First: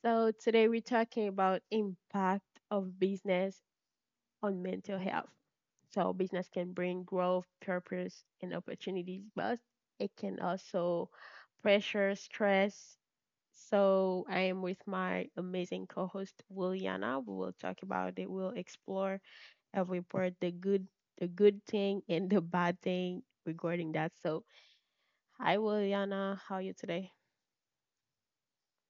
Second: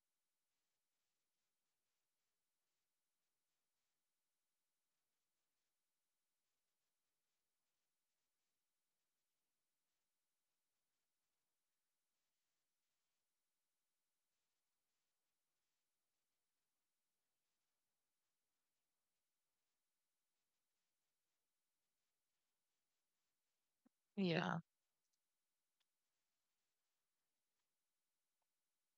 So today we're talking about impact of business on mental health. So business can bring growth, purpose, and opportunities, but it can also pressure, stress. So I am with my amazing co-host Williana. We will talk about it. We'll explore every part, the good thing and the bad thing regarding that. So Yeah. hi Williana, how are you today?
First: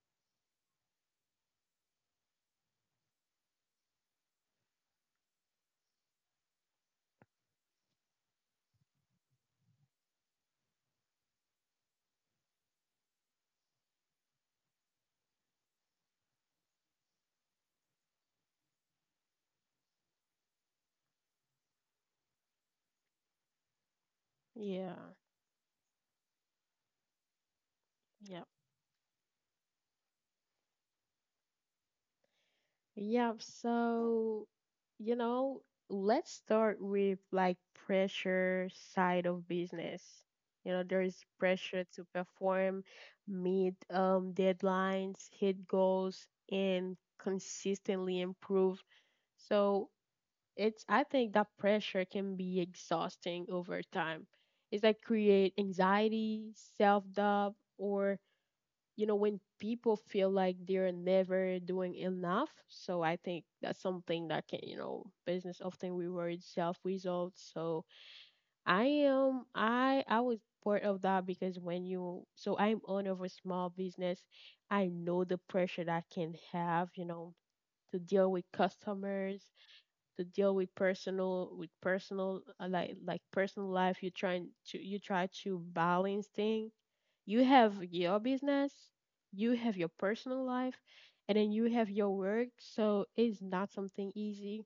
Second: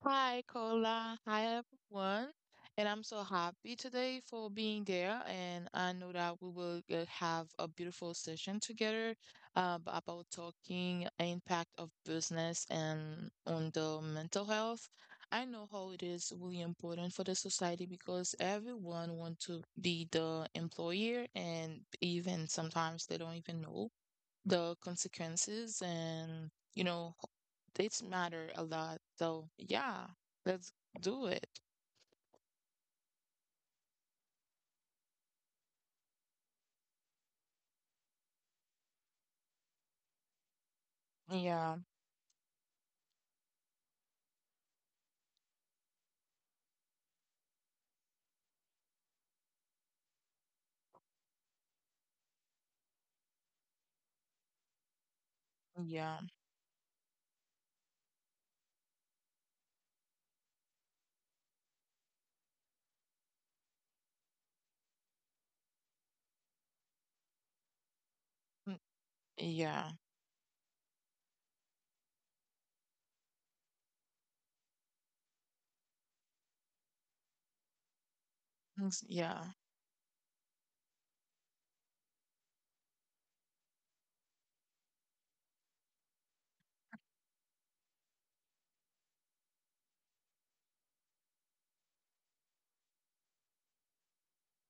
Hi, Cola. Hi, everyone. And I'm so happy today for being there. And I know that we will have a beautiful session together about talking impact of business and on the mental health. I know how it is really important for the society because everyone wants to be the employer, and even sometimes they don't even know the Yeah. consequences, and you know dates Yeah. matter a lot. So yeah, let's do it. Yeah, so you know, let's start with like pressure side of business. You know, there is Yeah, pressure to perform, meet deadlines, hit goals, and consistently improve. So it's I think that pressure can be exhausting over time. It's like create yeah, anxiety, self doubt, or you know when people feel like they're never doing enough, so I think that's something that can, you know, business often rewards self results. So mm, I am yeah, I was part of that because when you, so I'm owner of a small business, I know the pressure that I can have, you know, to deal with yeah. customers, to deal with personal, with personal like personal life. You trying to, you try to balance thing. You have your business, you have your personal life, and then you have your work, so it's not something easy.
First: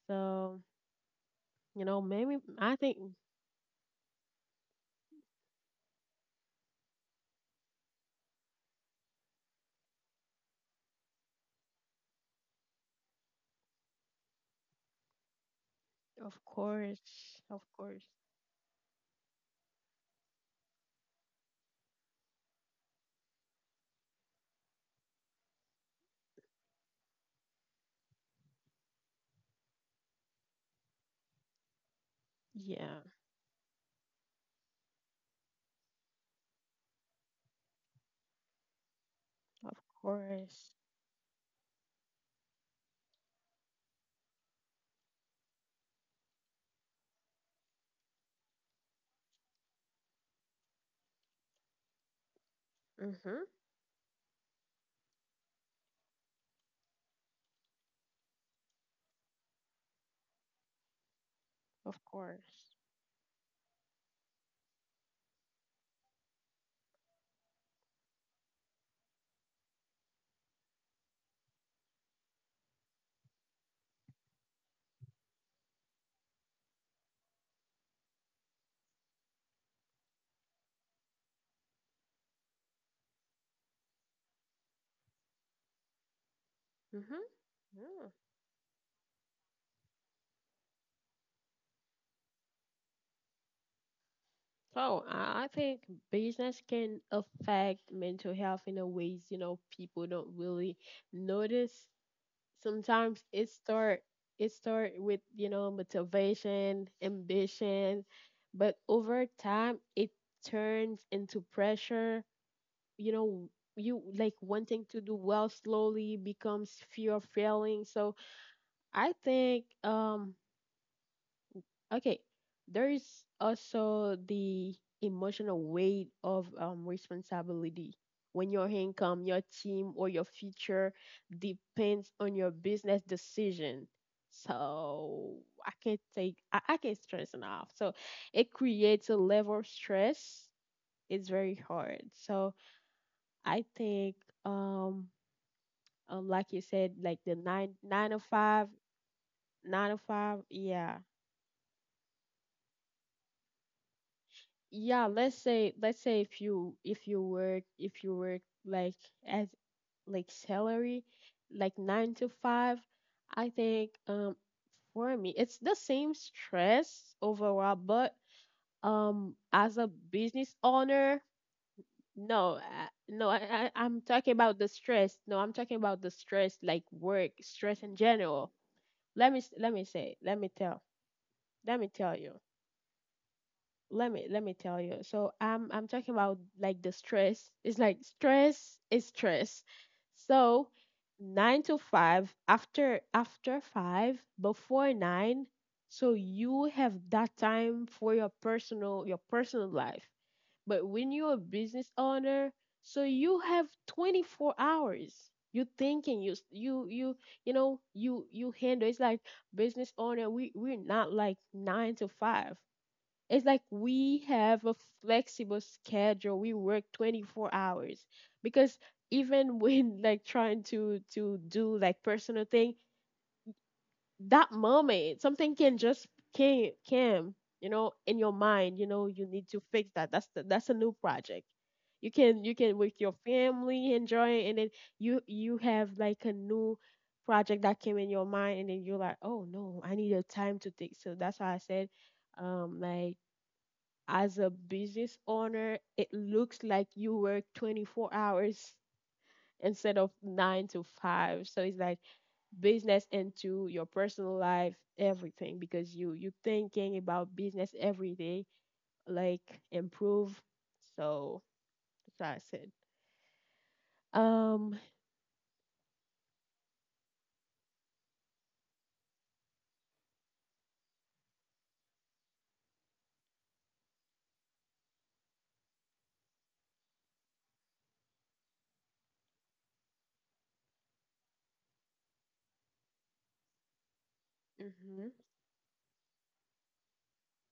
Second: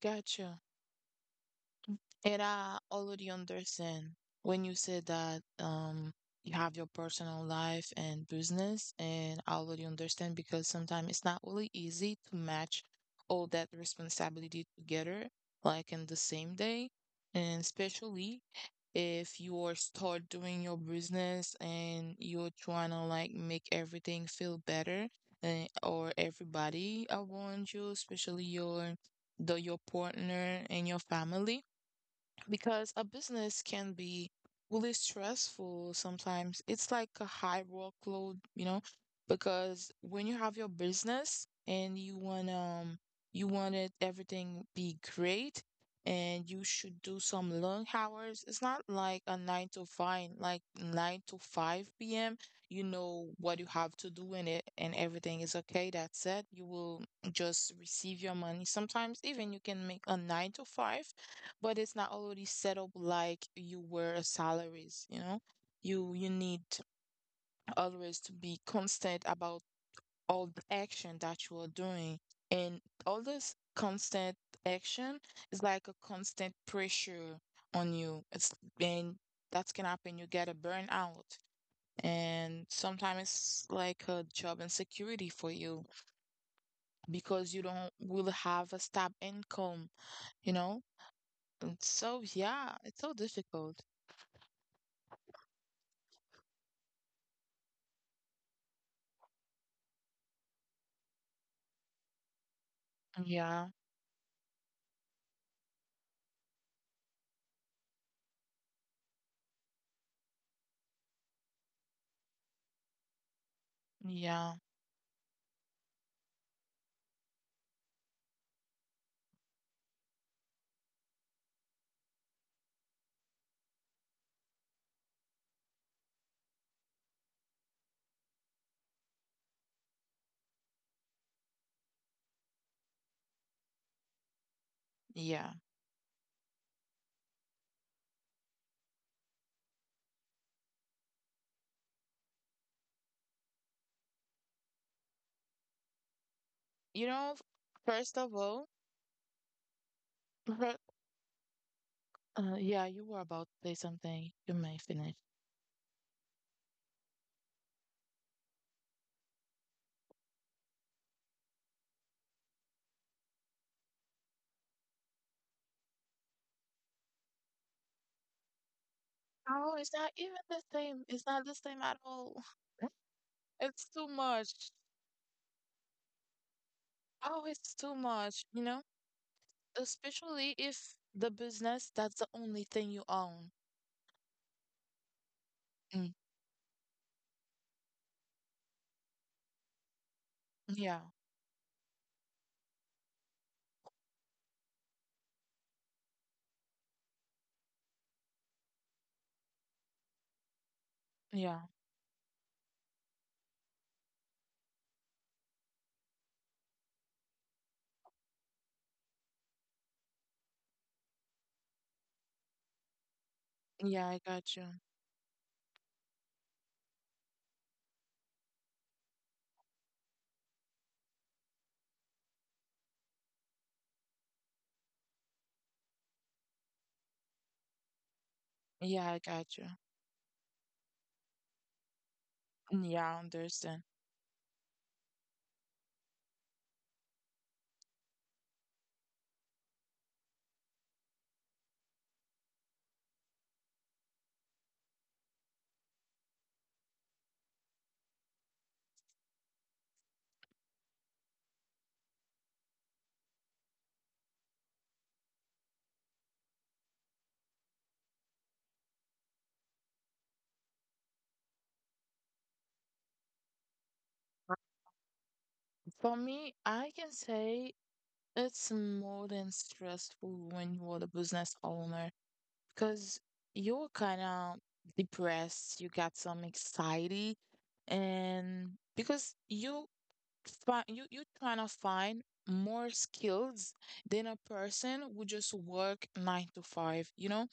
Gotcha. So you know maybe And I I think already understand when you said that you have your personal life and business, and I already understand because sometimes it's not really easy to match all that responsibility together, like in the of same day, course, and of course. especially if you are start doing your business and you're trying to like make everything feel better, or everybody around you, especially your the your partner and your family, because Yeah, a business can be really stressful sometimes. It's like a high workload, you know, of because when you have your course. business and you want it everything be great, and you should do some long hours. It's not like a nine to five, like nine to five p.m. You know Mhm. what you have to do in it and everything is okay. That's it. You will just receive your money. Sometimes even you can make a nine to five, but it's Of not already set course. up like you were a salaries, you know? You need always to be constant about all the action that you are doing. And all this constant action is like a constant pressure on you. It's and that's can happen. You get a burnout. And sometimes it's like a job insecurity for you Mhm. because you don't Yeah. will have a stable income, you know? And so yeah, it's so difficult. So I think business can affect mental health in a ways, you know, people don't really notice. Sometimes it Yeah, start, it start with, you know, motivation, ambition, but over time it turns into pressure. You know, you like yeah, wanting to do well slowly becomes fear of failing. So I think okay. There's also the emotional weight of responsibility. When your income, your team, or your future depends on your business decision. So yeah. I can't take, I can't stress enough. So it creates a level of stress. It's very hard. So I think, um, like you said, You like know, the first of all, nine to five, fir- yeah, yeah, you were about to say something. You may yeah. finish. Let's say, let's say if you, if you work like as like salary, like nine to five, I think for me it's the same stress overall. But Oh, as a it's not even business the same. owner, It's not the same at all. no, no, I It's I'm too talking much. about the stress. No I'm talking about the stress, like work Oh, it's stress too in much, general. you know? Let me Especially tell, if the let me business, that's tell the you. only thing you own. Let me tell you. So I'm talking Mm. about like the stress. It's like stress is stress. So Yeah, nine to five, after, after five, before nine, so you have that time for your personal, your personal life. But when you're a yeah, business owner, so you have 24 hours. You thinking you you, you know, you handle. It's like business owner. We're not like nine to five. It's like yeah, I we got you. have a flexible schedule. We work 24 hours because even when like trying to, do like personal thing, that moment something can just came, you know, in your mind, you know, Yeah, I you need got to you. fix that. That's the, that's a new project. You can with Yeah, your I understand. family enjoy it, and then you have like a new project that came in your mind, and then you're like, "Oh no, I need a time to think." So that's why I said like as a business owner, it looks like you work 24 hours instead of nine to five. So it's like business into your personal life, everything, because you thinking about business every day, like improve. So that's it. Um, For me, I can say it's more than stressful when you are the business owner because you're kind of depressed, you got some anxiety, and because you find you you trying to find more skills than a person mhm, who just work nine to five, you know?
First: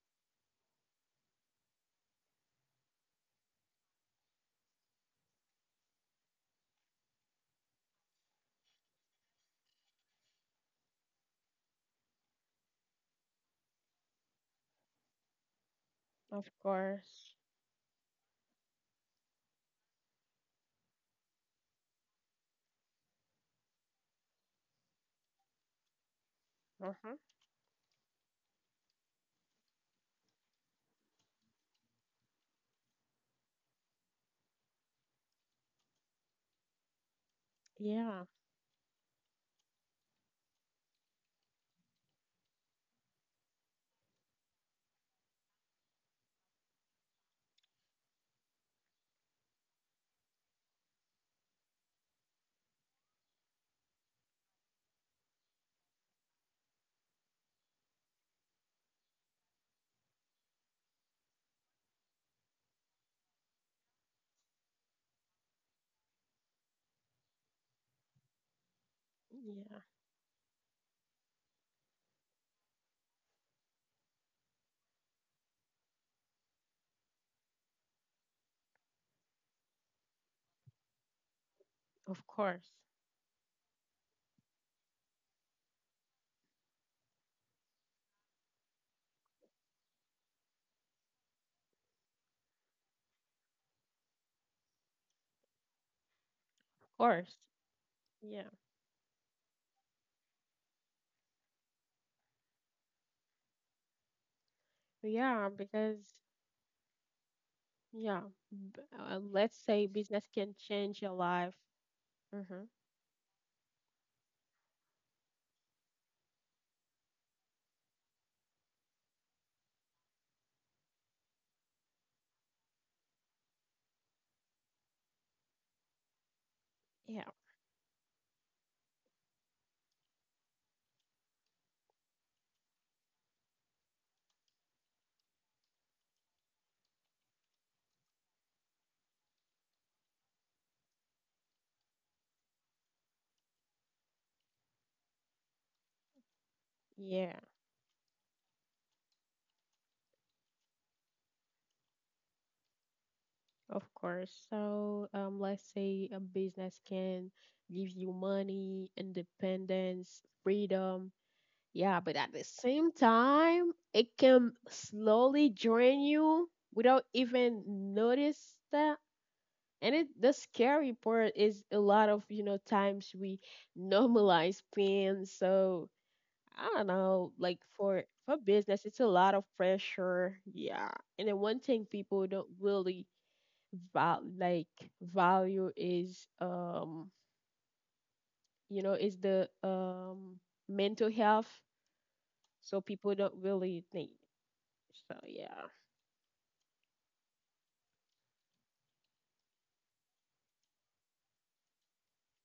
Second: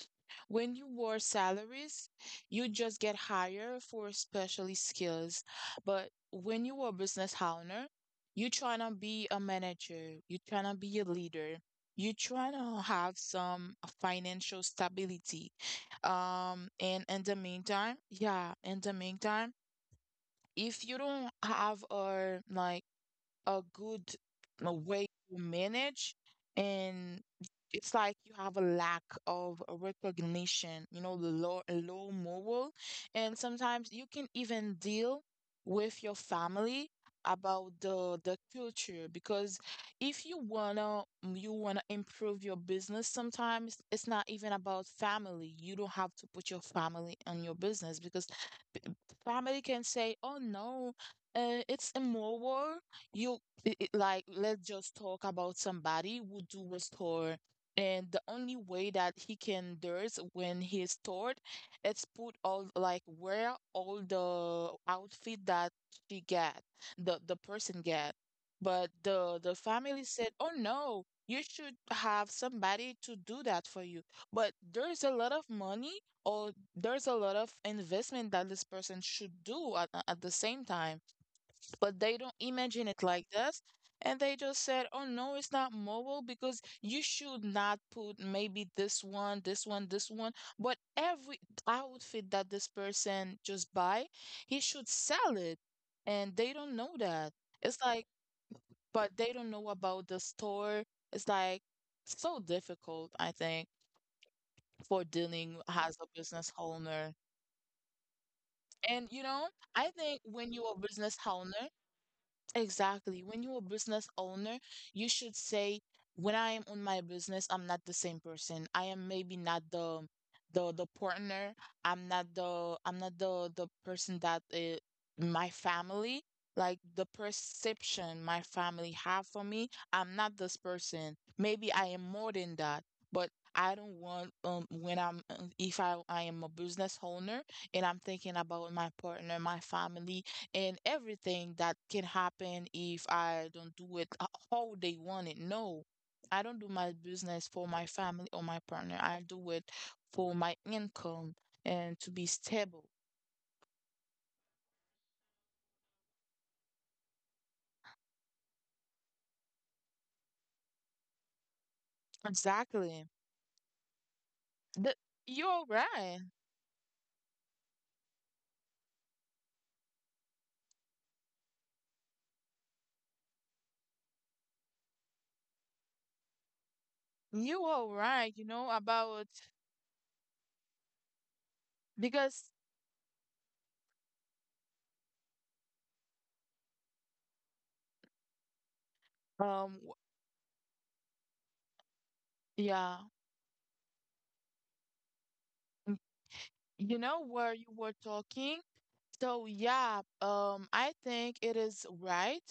When you war salaries, you just get hired for specialty skills. But when you are a business owner, you trying to be a manager, you trying to be a leader, you trying to have some financial stability. of And in course. the meantime, yeah, in the meantime, if you don't have a like a good way to manage, Uh-huh. and it's like you have a lack of recognition, you know, the low moral. And sometimes you can even deal with your family about the Yeah, the culture because if you wanna you wanna improve your business, sometimes it's not even about family. You don't have to put your family on your business because family can say, "Oh no, it's immoral. You like let's just talk about somebody who do was taught, and the only way that he can do it when he is taught, it's put all like wear all the outfit that she get, the person get." But the yeah, family said, "Oh no. You should have somebody to do that for you. But there's a lot of money, or there's a lot of investment that this person should do at the same time, but they of don't course, imagine it like this." And they just said, oh no, it's not mobile because you should not put maybe this one, this one, this one. But every outfit that this person just buy, he should sell it. And they don't know of that. course. It's like, Yeah, but they don't know about the store. It's like so difficult, I think, for yeah, dealing as a because business owner. yeah. And you know, Let's I say think business when can you're a change business your life. owner, Mm-hmm. exactly. When you're a business owner, you should say, when I am on my business, I'm not the same person. I am maybe not the partner. I'm not the I'm not the person that my family, like the Yeah. perception my family have for me. I'm not this person. Maybe I am more than that. But I don't want when I'm if I am a business owner and I'm thinking about my partner, my family, and everything that can happen if I don't do it how they want it. No, I don't do my Yeah. business for my family or my partner. I do it for my income and to be stable. Of course. So, let's say a business can give you money, independence, freedom. Yeah, but at the same Exactly. time, it can The, slowly you're drain right. you without even notice that. And it, the scary part is a lot of, you know, times we normalize pain. So, I don't know, like You are for right, you know, business, it's a about lot of pressure. Yeah, and then one thing people because don't really val like value is you know is the um w- mental health. So yeah, people don't really think. So yeah, m- you know where you were talking. So yeah, I think it is right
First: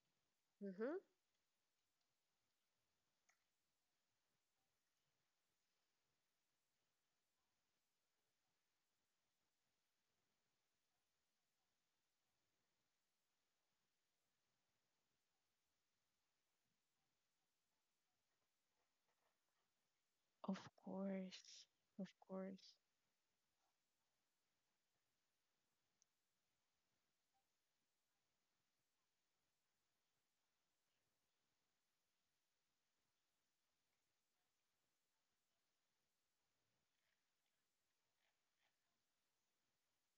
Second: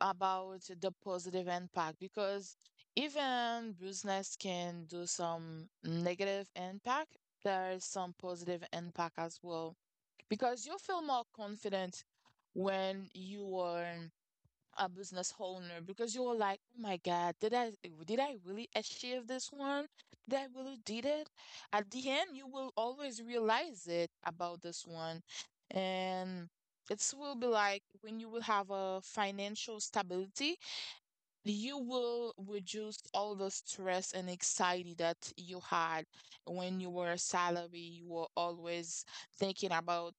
about the hmm, positive impact because even business can do some negative impact, there is some positive impact as well because you feel more confident when you are a business owner because you're like, oh my God, did I really achieve this one? Did I of really did it? course, At of the end, you will course, always realize it about this one, and it will be like when you will have a financial stability, you will reduce all the stress and anxiety that you had when you were a salary. You were always thinking about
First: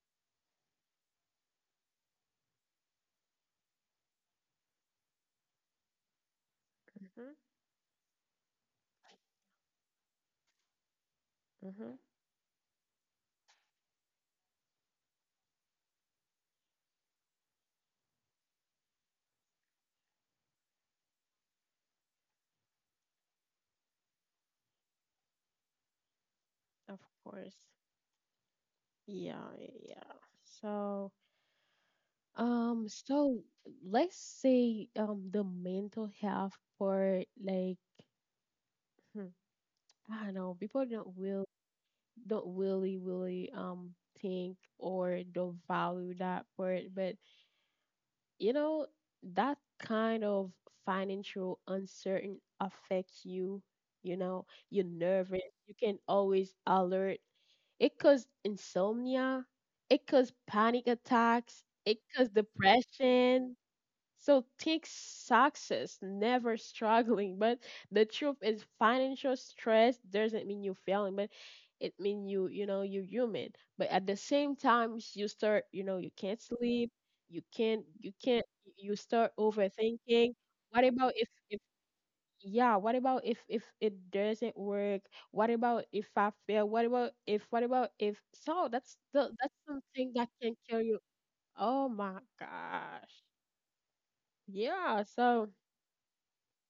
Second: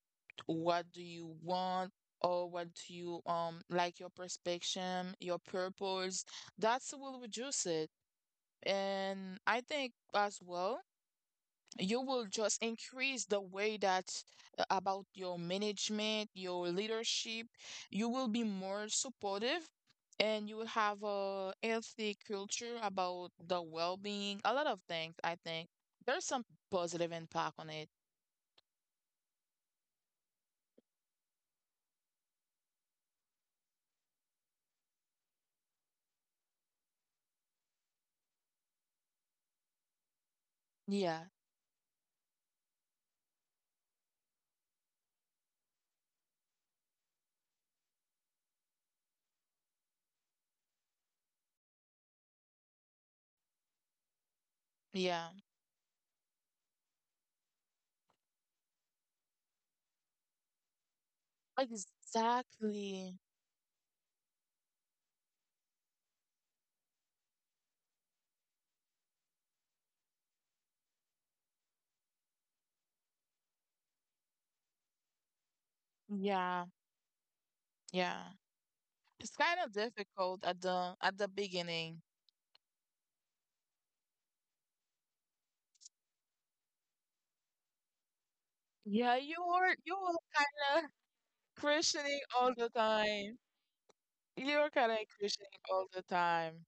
what do you want or what do you like your perspective, your purpose. That's will hmm, reduce it. And I think as well hmm, you will just increase the way that about your management, your leadership. You will be more supportive and you will have a healthy culture about the well-being, a lot of things, I think. There's some of positive course. impact on it. Yeah, yeah, yeah. So um, so let's say the mental health part, like hmm, I don't know, people don't Yeah, will don't really think or don't value that part, but you know that kind of financial uncertain affects you. You know, you're yeah. nervous. You can always alert. It causes insomnia. It causes panic attacks. It causes Exactly. depression. So think success, never struggling. But the truth is financial stress doesn't mean you're failing, but it means you, you know, you're human. But at the same time, you start, you know, you can't Yeah, sleep, you can't, you yeah. can't, you start It's kind of overthinking. difficult at What the about at the if, beginning. yeah, what about if, it doesn't work? What about if I fail? What about if so that's Yeah, the, you that's were you something were that can kill kind of you. Oh my questioning all the gosh. time. You're kind of Yeah, so crocheting all the time.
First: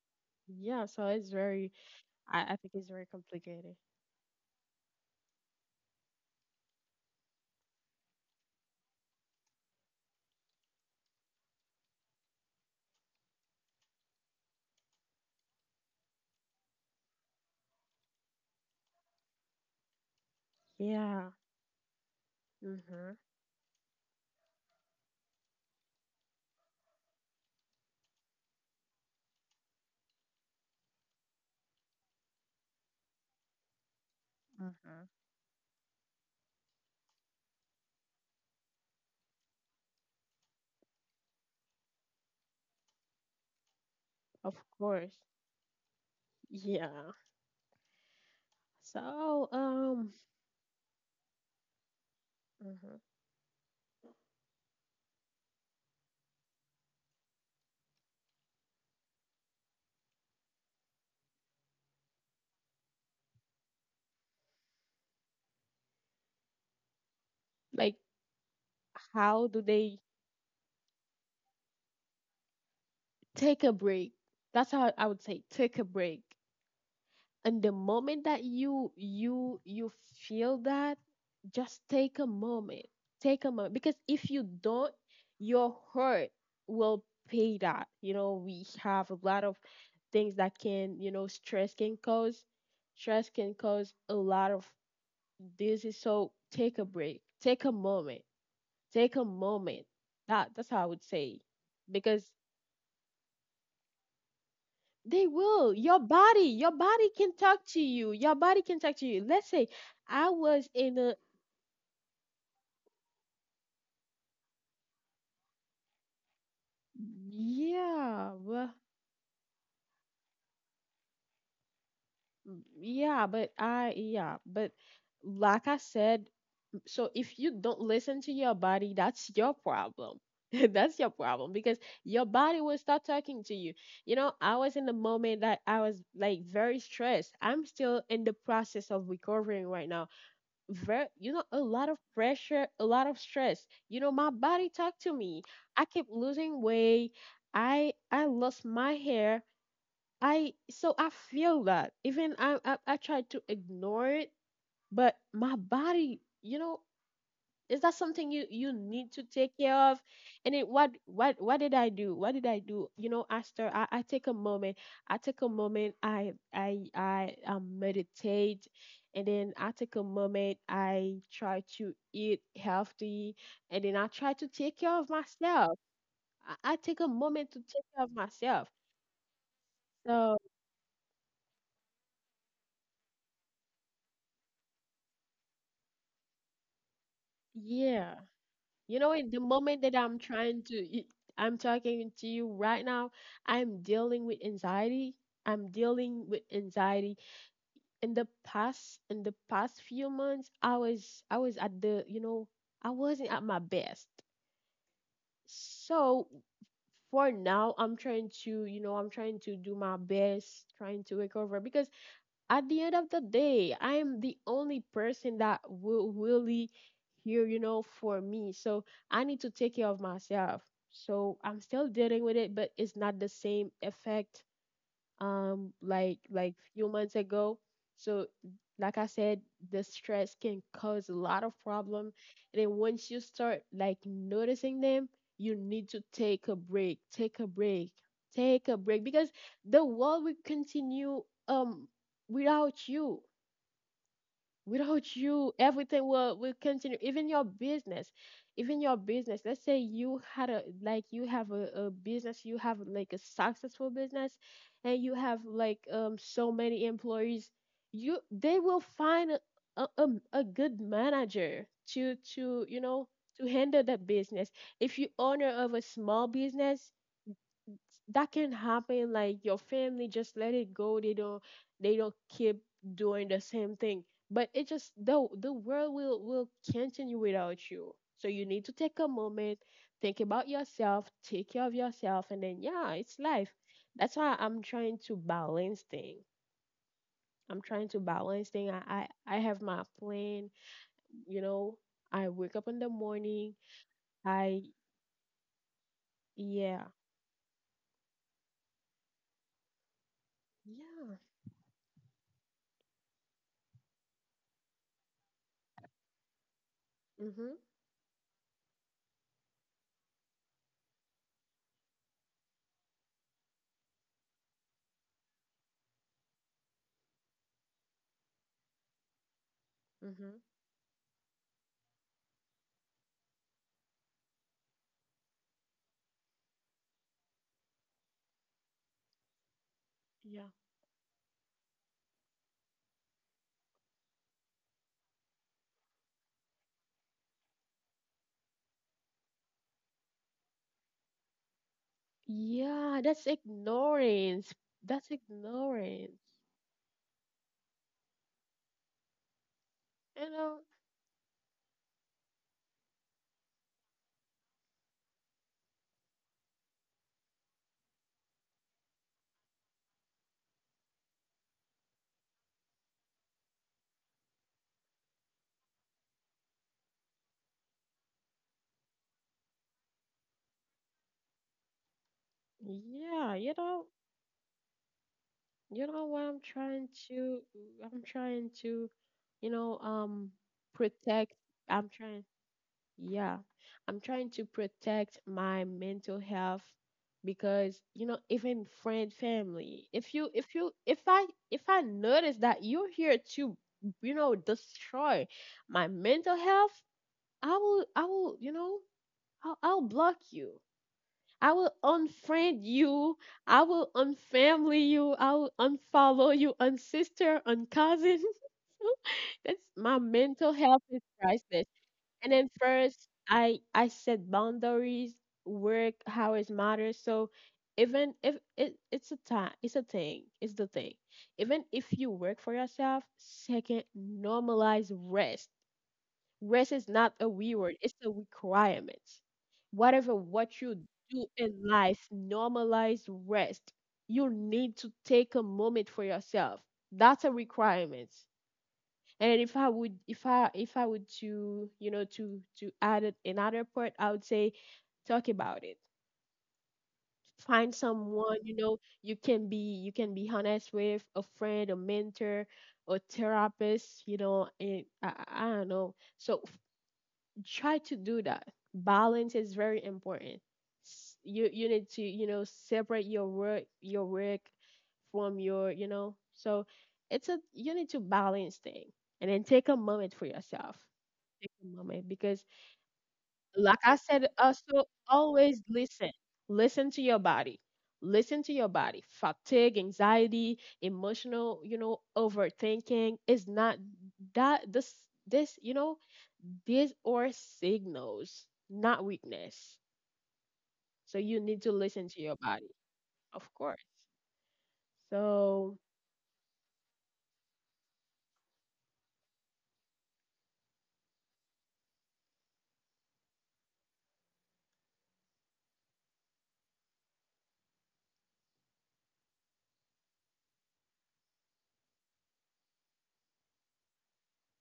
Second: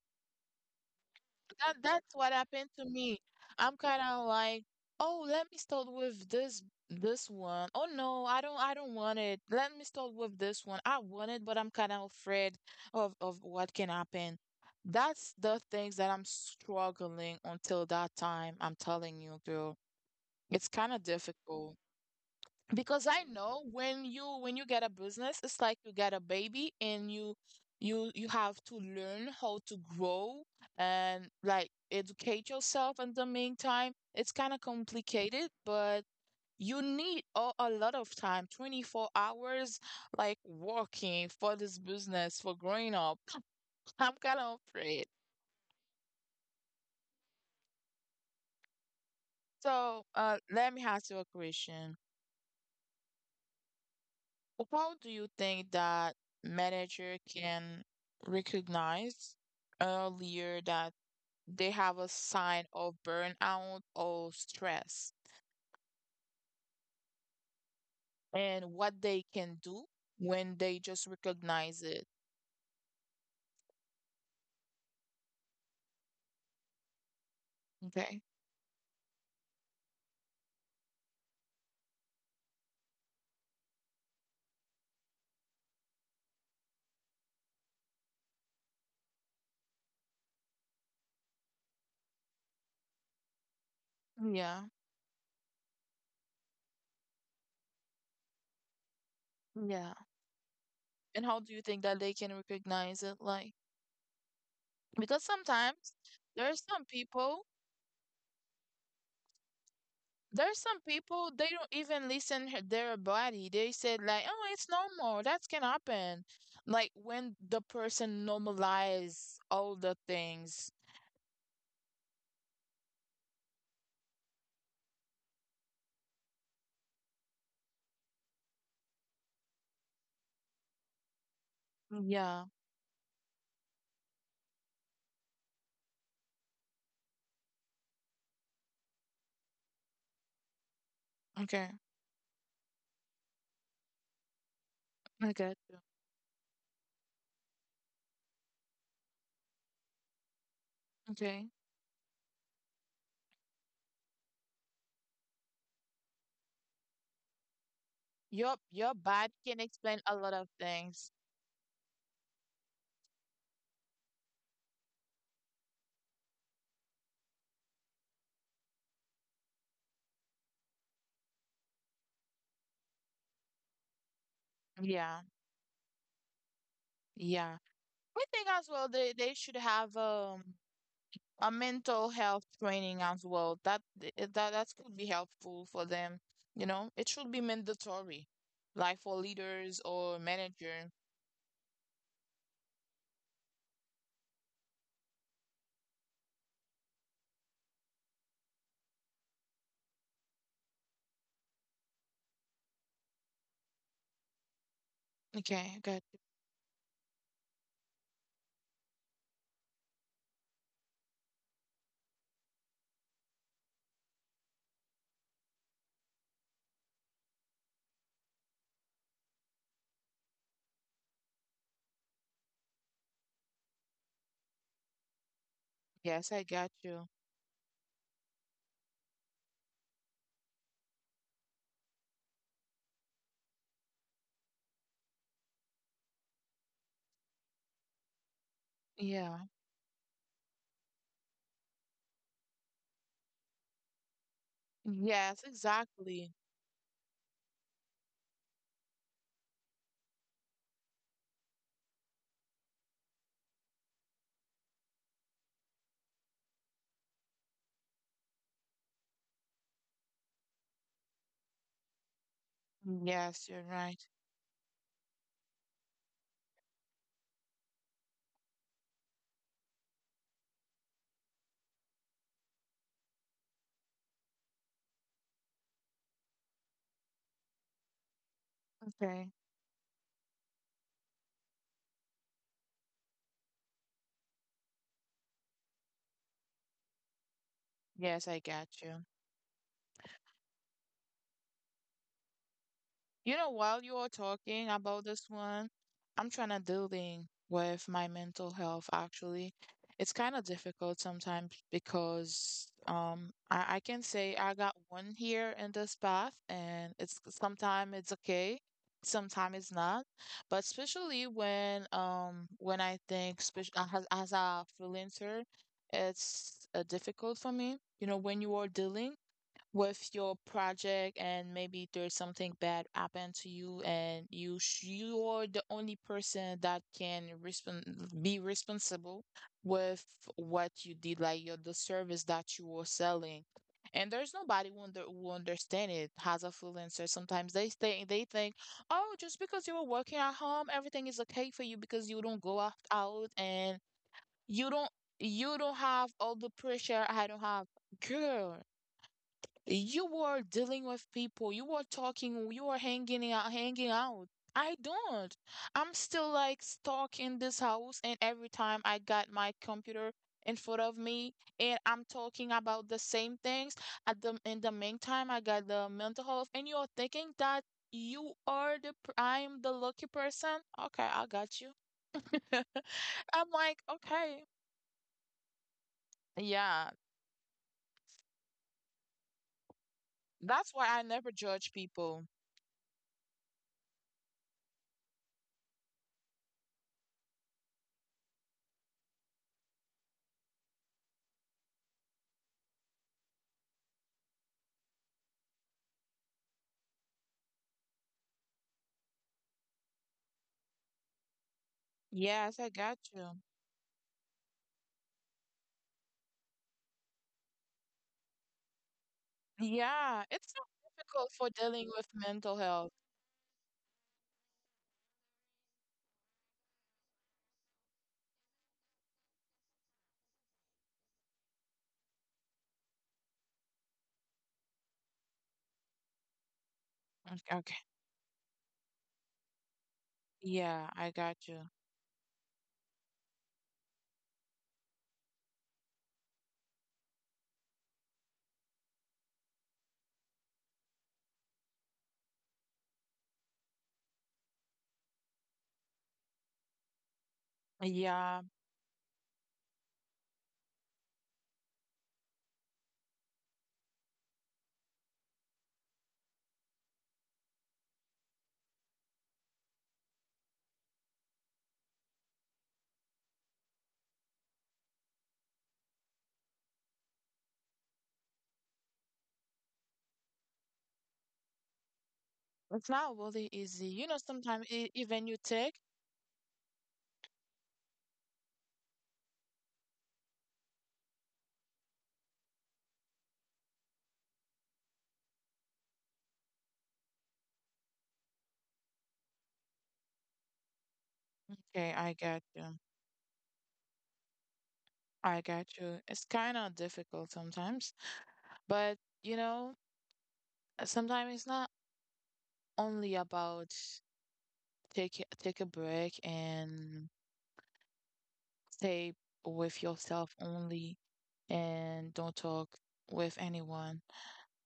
yeah, so it's very, That that's what I happened think to it's very me. complicated. I'm kind of like, oh, let me start with this one. Oh no, I don't want it. Let me start with this one. I want it, but I'm kind of afraid of what can happen. That's the things that I'm struggling until that time. I'm telling you, girl, it's kind of Yeah. difficult because Mm-hmm. I know when you get a business, it's like you get a baby, and you you have to learn how to grow and like educate yourself in the meantime. It's kind of Mm-hmm. complicated, but you need a lot of time, 24 hours, like working for this business for growing up. I'm kind of Of afraid. course. Yeah. So, So, let me ask you a question. mhm. How do you think that manager can recognize earlier that they have a sign of burnout or stress, Like, and what they how can do do they when they just recognize it? take a break? That's how I would say, take a break. And the Okay. moment that you you feel that, just take a moment, take a moment, because if you don't, your heart will pay that. You know, we have a lot of things that can, you know, stress can cause, stress can cause a lot Yeah. of disease. So take a break, take a moment, take a moment. Yeah. That, that's how I would And how say. do you think that they can Because recognize it? Like, because they will. sometimes there are Your some body can people. talk to you. Your body can talk to you. Let's say I There's was some in a, people they don't even listen to their body. They said like, "Oh, it's normal. That can happen." Like when the person yeah, well, normalize all the things. yeah, but I yeah, but like I said, so if you don't listen to your body, that's your problem. That's your problem because your Yeah. body will start talking to you. You know, I was in the moment that I was like very stressed. I'm still in the process of recovering right now. Very, you know, a Okay. lot of pressure, a lot of stress. You know, my body talked to I me. got you. I kept losing weight. I lost my hair. I So I Okay. feel that even I tried to ignore it, but my body, you know, is that something you Your need to body take can care explain of. a lot of And it, things. What did I do, what did I do, you know? After I take a moment, I take a moment, I meditate, and then I take a moment, I try to eat healthy, and then I try to take care of Yeah. myself. I take a moment Yeah. to take care of I think as myself. well they should have So a mental health training as well. That that that could be helpful for them. You know, it should be yeah. mandatory, like You for know, in the leaders moment that or I'm trying to, manager. I'm talking to you right now, I'm dealing with anxiety. I'm dealing with anxiety. In the past few months, I was at the, you know, I wasn't at my best. Okay, I got you. So for now, I'm trying to, you know, I'm trying to do my best, trying to recover because at the end of the day, I am the only person that will really here, you know, for me. So I need to take care of myself. So I'm still dealing with it, but it's not the same effect like Yes, I got few you. months ago. So like I said, the stress can cause a lot of problem. And then once you start like noticing them, you need to take a break. Take a break. Take a break because Yeah. the world will continue um without you. without Yes, you everything exactly. will continue, even your business, even your business. Let's say you had a like you have a business, you have like a successful business, and you have like so many employees. You They will find a good manager to you know to Yes, you're handle right. that business. If you owner of a small business, that can happen, like your family just let it go. They don't they don't keep doing the same thing. But it just the world will continue without you, so you need to take a Okay. moment, think about yourself, take care of yourself, and then yeah, it's life. That's why I'm trying to balance thing, i'm trying to Yes, I balance got thing you. I have my plan, you know. I wake up in the You morning. know, while you're I talking about this one, I'm trying to yeah, dealing with my mental health actually. It's kind of difficult yeah, sometimes because I can say I got one here in this path, and it's mhm, sometimes it's okay, sometimes it's not. But especially when I think as a freelancer, it's difficult for me. You know, when you are dealing with your mhm, project and maybe there's something bad happened to you, and you you are the only person that can respon be responsible with yeah. what you did, like your the service that you were selling, and there's nobody who, who understand it as a freelancer. Sometimes they think, oh, just because you were working at home everything is okay for you because you don't go out, Yeah, out, that's and ignorance. you don't That's you don't have ignorance. all the pressure I don't have. Girl, you You were know, dealing with people. You were talking. You were hanging out, hanging out. I don't. I'm still like stuck in this house, and every time I got my computer in front of me, and I'm talking about the same things. At the meantime, I got the mental health, and you're thinking that you are I'm the lucky person. Okay, I got you. yeah, I'm you like, know, okay, you know what yeah. I'm trying to, you know, um, That's why I protect, never judge I'm trying, people. yeah, I'm trying to protect my mental health because, you know, even friend, family, if I notice that you're here to, destroy my mental health, I will, I will, you know, I'll block you. I will Yes, unfriend I got you. you. I will unfamily you. I will unfollow you, unsister, uncousin. That's my Yeah, it's mental so health is difficult for crisis. dealing with And then mental health. first, I set boundaries, work hours matter. So even if it, it's a time, it's a thing, it's the thing. Even if you work for yourself, second, normalize rest. Rest is not a Okay. Okay. reward, it's a requirement. Whatever what you Yeah, I do got in you. life, normalize rest. You need to take a moment for yourself. That's a requirement. And if I would to to add another part, I would say talk about it. Find someone, Yeah, you know, you can be honest with a friend, a mentor, a therapist, you know, and I don't know. So try to do that. Balance is very important. You need to separate your work from your so it's a you need to balance thing and then take a moment for yourself. Take a moment because it's not really like easy. I You know, said, sometimes also even you always take. listen to your body, listen to your body, fatigue, anxiety, emotional, you know, overthinking is not that this these are signals, not weakness. So you need to Okay, listen I to your got body, you. of course. I So, got you. It's kind of difficult sometimes, but you know, sometimes it's not only about take a break and stay with yourself only and don't talk with anyone.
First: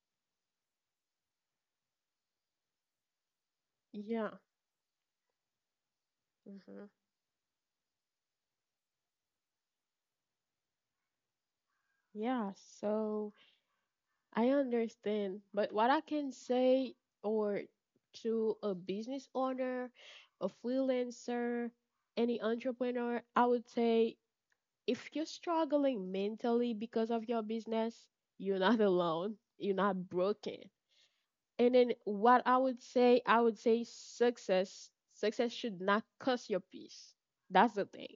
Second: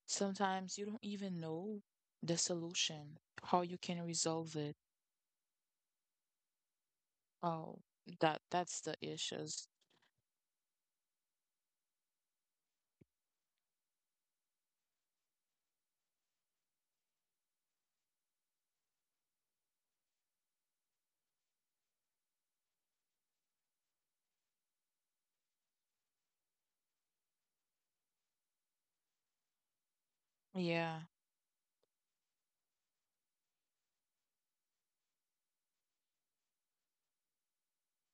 Sometimes you don't even know the solution, how you can yeah. resolve it. Hmm. Oh, that's the issues. Yeah. So I understand. But what I can say, or to a business owner, a freelancer, any entrepreneur, I would say if you're struggling mentally because of your business, you're not alone. You're not broken. Yeah, And then what I would say success. Success should not cost your peace. That's the thing.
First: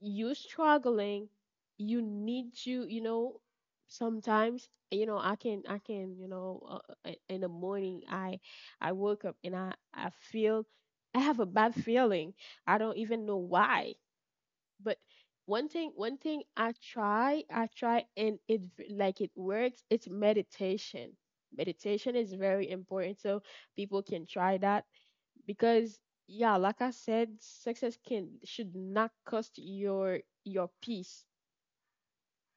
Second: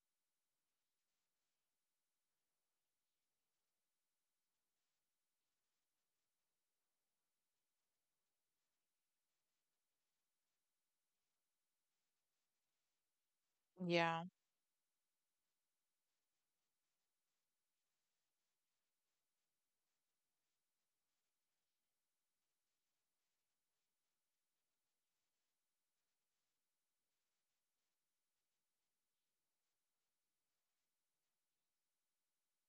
You struggling, you need to, you know, sometimes, I can, you know, in the morning, I woke up and I feel, I have a bad feeling. I don't even know why. yeah, But one thing I try, and it like it works. It's meditation. Meditation is very important, so people can try that because yeah, like I said, success can should not cost your peace.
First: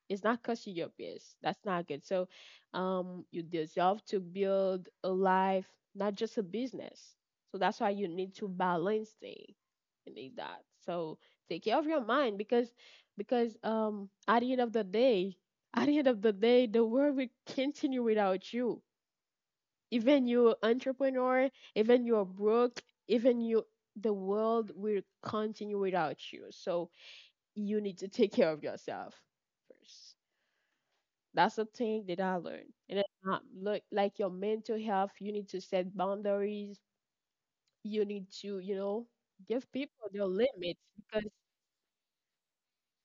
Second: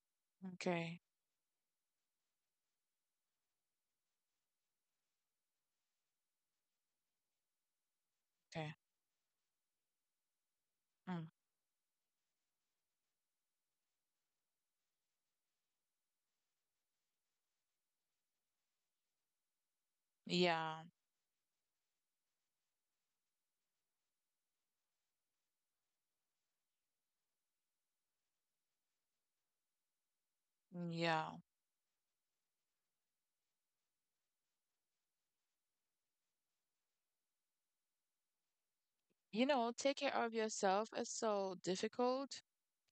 It's not because crushing your okay, peers. That's not good. So, you deserve to build a life, not just a business. So that's why you need to okay. balance things. You need that. So Mm. take care of your mind because, at the end of the day, at the end of the day, the world will continue without you. Even you're Yeah, entrepreneur, even you're broke, even you, the world will continue without you. So you need to take care of yourself first. mm, yeah. That's the thing that I learned. And it's not look like your mental health, you need to set boundaries. You need to, you know, You give know, people take their care of limits yourself is because so difficult.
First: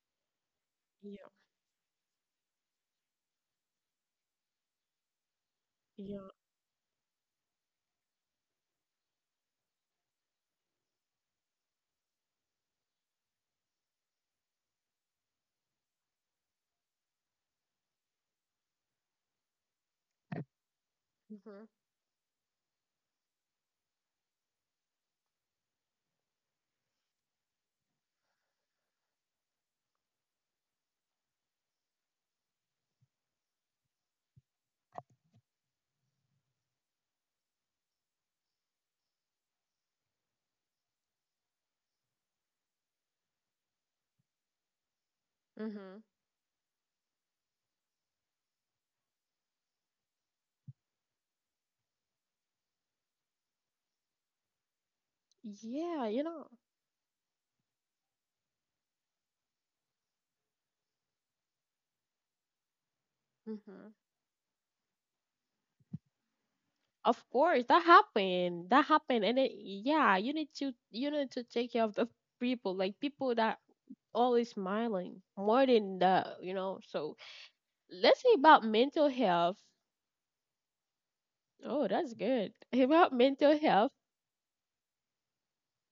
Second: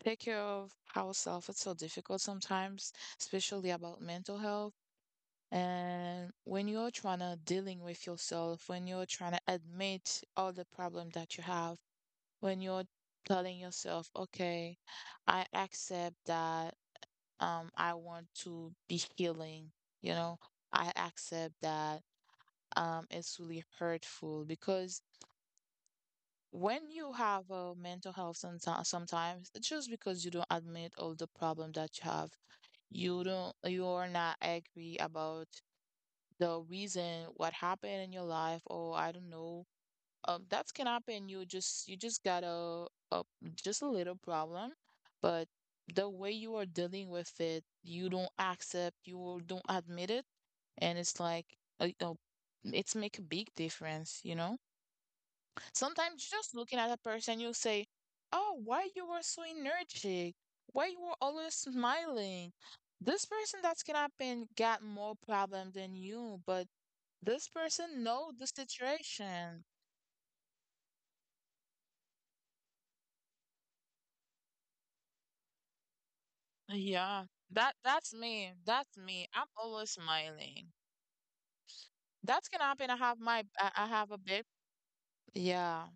Take care of yeah, ourselves, it's so difficult sometimes, especially about mental health. yeah, And when you're trying to dealing with yourself, when you're trying to admit all the problem that you have, when you're telling yourself, okay, I accept that I want to be healing, you know, I accept mhm, that it's really hurtful because when you have a mental health sometimes just because you don't admit all the problem that you have, you're not angry about the reason what happened in your life or I don't know, that can happen. You just got a just a little problem, but mhm, the way you are dealing with it, you don't accept, you don't admit it, and it's like uh, uh, it's make a big difference. You know, yeah, you sometimes know, just looking at a person, you will say, "Oh, why you were so energetic? Why you were always smiling?" This person that's mhm. gonna happen got more problem than you, but Of this course, that person know the happened. That happened, and it, situation. yeah, you need to take care of the people, like people that always smiling more than the, you know. So Yeah, that's let's say me. about That's mental me. I'm health. always smiling. Oh, that's That good. can happen. I About have my mental I health, have a bit. Yeah.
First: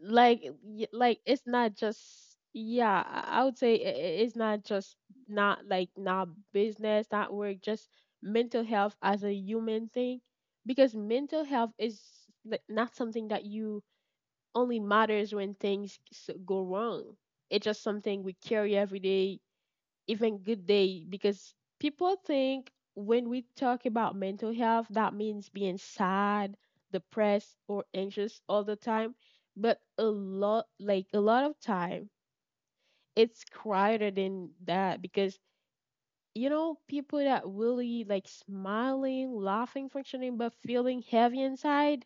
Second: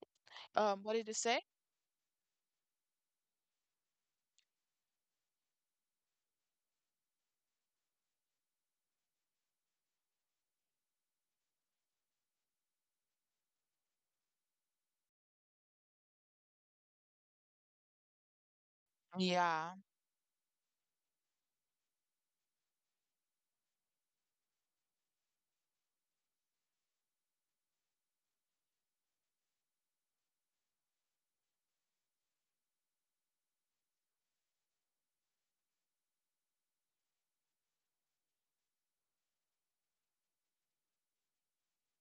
like y- What did you like say? it's not just, yeah, I would say it's not just, not like, not business, not work, just mental health as a human thing because mental health is like not something that you only matters when things go wrong. It's just something we carry every day, Yeah. even good day, because people think when we talk about mental health that means being sad, depressed or anxious all the time, but a lot like a lot of time it's quieter than that because you know people that really like smiling, laughing, functioning but feeling heavy inside.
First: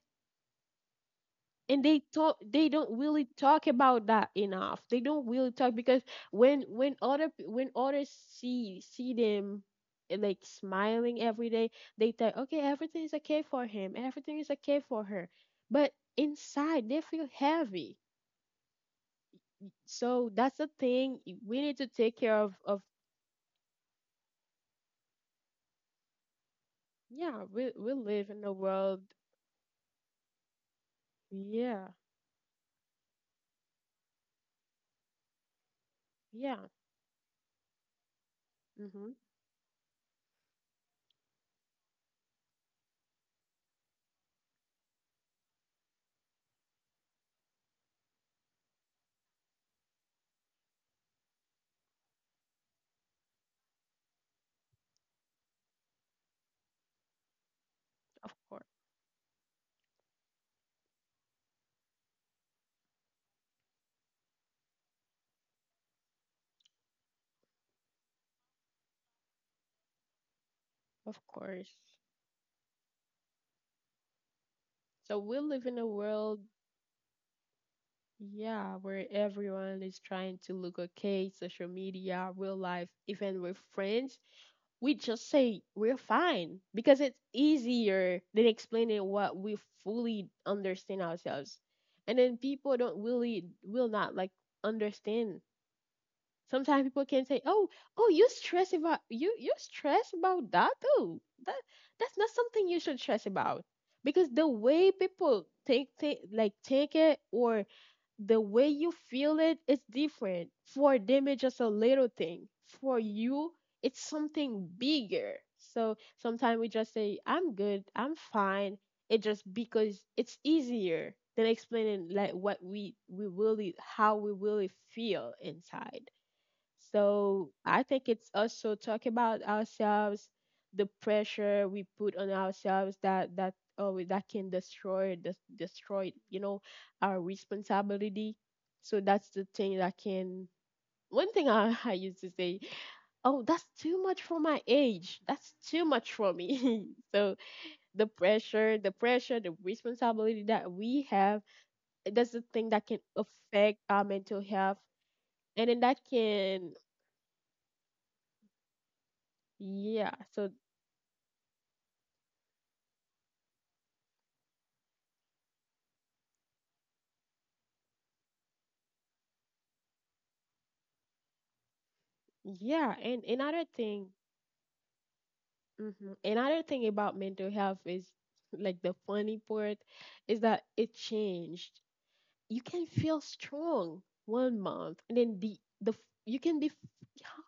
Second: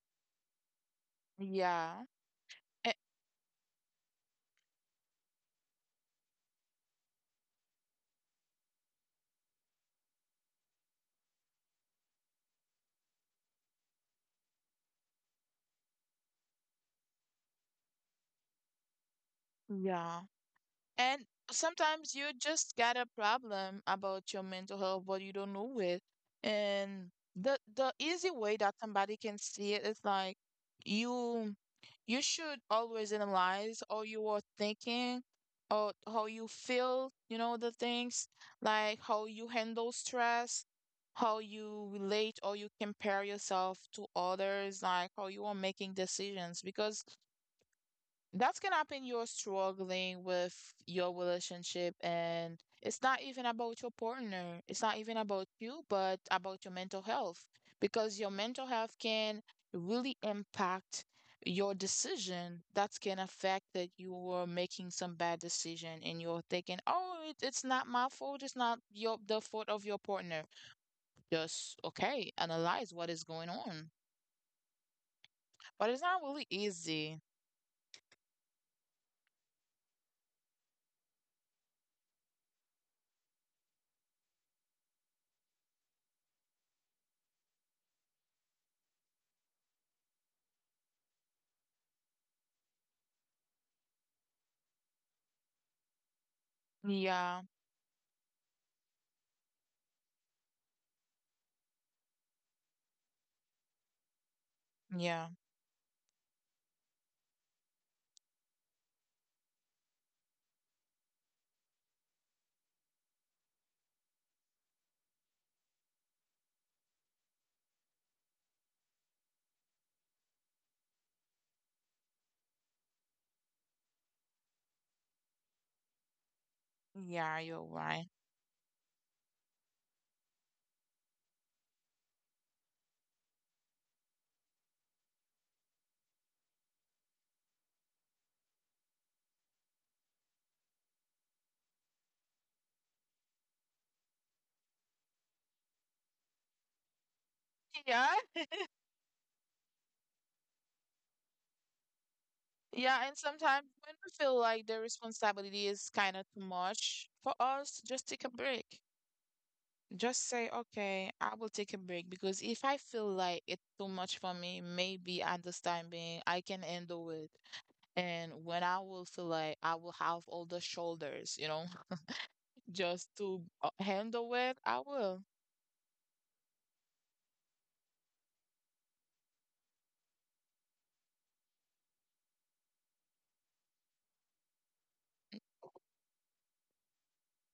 And they Yeah. talk, they Eh, don't really talk about that enough. They don't really talk because when others see them, like smiling every day, they think, okay, everything is okay for him, everything is okay for her, but inside they feel heavy. yeah. So that's the And thing, we need to sometimes take you care just of got a problem about your mental health, but you don't know it. And yeah, the the we easy live in way a that world, somebody can see it is like you yeah, you should always analyze how you are thinking or how you yeah, feel, you know, the things like mhm, how you handle stress, how you relate or you compare yourself to others, like how you are making decisions because that's gonna happen you're struggling with your relationship and it's not even about your partner. It's not even about you, but about your mental health. Because your of mental course, health can really impact your decision. That can affect that you are making some bad decision and you're thinking, oh, it's not my fault, it's not your the fault of your partner. of Just course. okay, analyze what is going on. So we live in But a it's not world, really easy. yeah, where everyone is trying to look okay, social media, real life, even with friends, we just say we're fine because it's easier than explaining what we fully understand ourselves. And then people don't really will not like understand. Sometimes people can Yeah, say, "Oh, oh, you stress about you stress about that? Oh, that that's not something you should stress about." Because the way yeah, people think like take it, or the way you feel it is different. For them, it's just a little thing. For you, it's something bigger. So sometimes we just say, I'm good, I'm fine. It just because it's easier than explaining like what we really, how we really feel inside. yeah, So you're I right. think it's also talk about ourselves, the pressure we put on ourselves that that can destroy, you know, our responsibility. So that's the thing that can. One thing I used to say, oh that's too much for my age. That's too much for me. So Yeah, the pressure, the responsibility that we have, that's the thing that can yeah, and sometimes affect when our we feel mental like the health, responsibility and then is that kind of too can, much for us, just take a break. yeah, Just say, so, okay, I will take a break because if I feel like it's too much for me, maybe at this time being, I can handle it. And when I will feel like I will have all the shoulders, you know, yeah, just and to another thing, handle it, I will. hmm, another thing about mental health is like the funny part is that it changed. You can feel strong 1 month, and then you can be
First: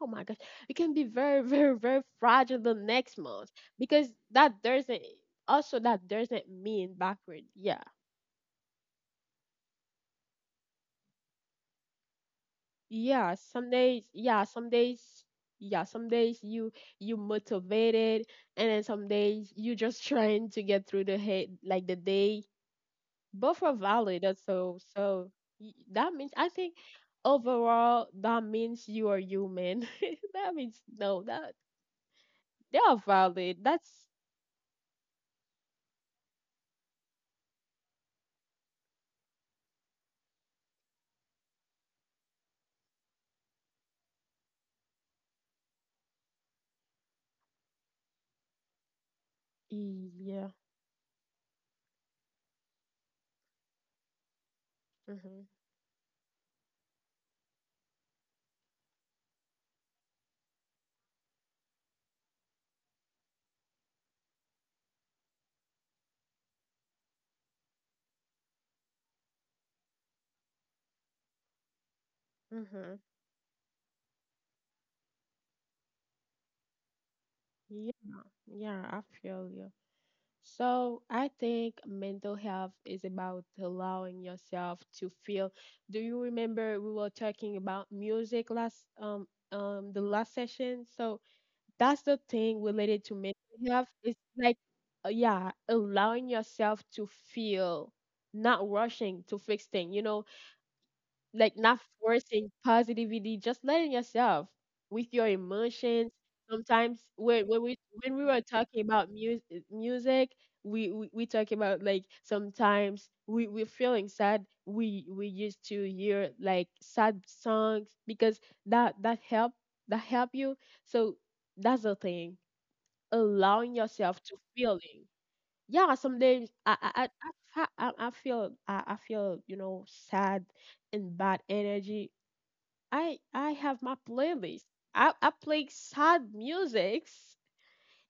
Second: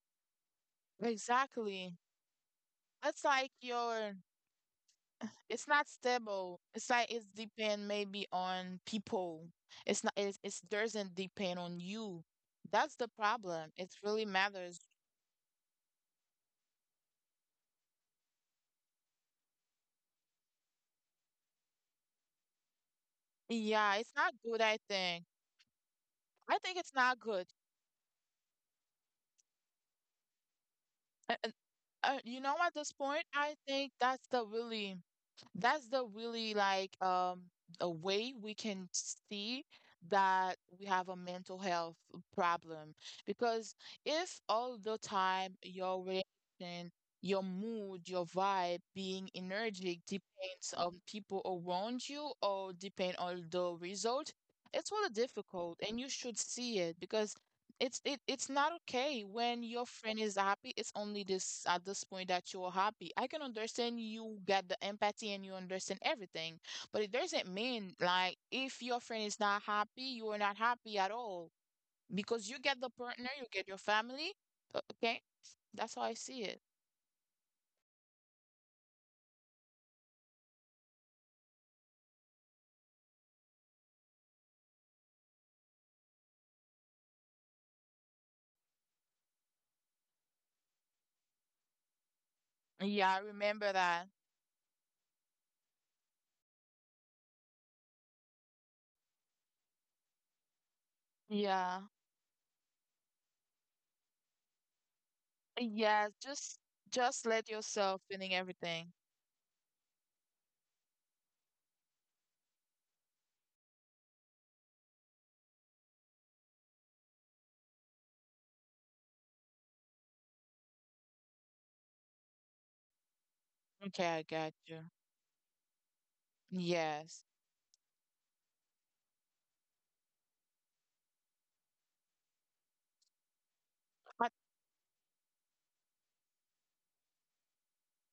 oh my gosh, you can be very very Exactly. very fragile the next That's like month because your that doesn't, It's also not that doesn't stable. It's mean like it's backward. depend Yeah, maybe on people. It's not it's doesn't depend on you. That's the yeah, problem. some It days, really yeah, matters. Yeah, some days you, you motivated, and then some days you just trying to get through the head like the day. Both are Yeah, it's valid. not good, I Also. So think. so, that means I I think think it's not good. overall that means you are human. That means no, Uh, uh, that you know, at they this are point, I valid. think That's that's the really like a way we can see that we have a mental health problem because if all the time your reaction your mood your vibe being energetic yeah. depends on people around you or depend on the result it's really Mm-hmm. difficult and you should see it because it, it's not okay when your friend is happy it's only this at this point that you're happy I can understand you get the empathy and you understand everything but it doesn't mean like if your friend is not happy you are not happy at all because you get the Mm-hmm. partner you get your family okay that's how I see it. Yeah, yeah, I feel you. So I think mental health is about allowing yourself to feel. Do you remember we were talking about music last the last session? So that's the thing related Yeah, to I mental remember health. that. It's like, yeah, allowing yourself to feel, not rushing to fix things. You know, like Yeah, not forcing positivity, just letting yourself with your yeah, emotions. Sometimes just let when we yourself when we feeling were talking everything. about music, music, we, we talk about like sometimes we're feeling sad. We used to hear like sad songs because that help, that help you. So that's the thing, allowing Okay, I yourself to got you. feeling, yeah, sometimes Yes. I I feel, I feel, you know, sad and bad energy. I have my playlist, I play sad musics,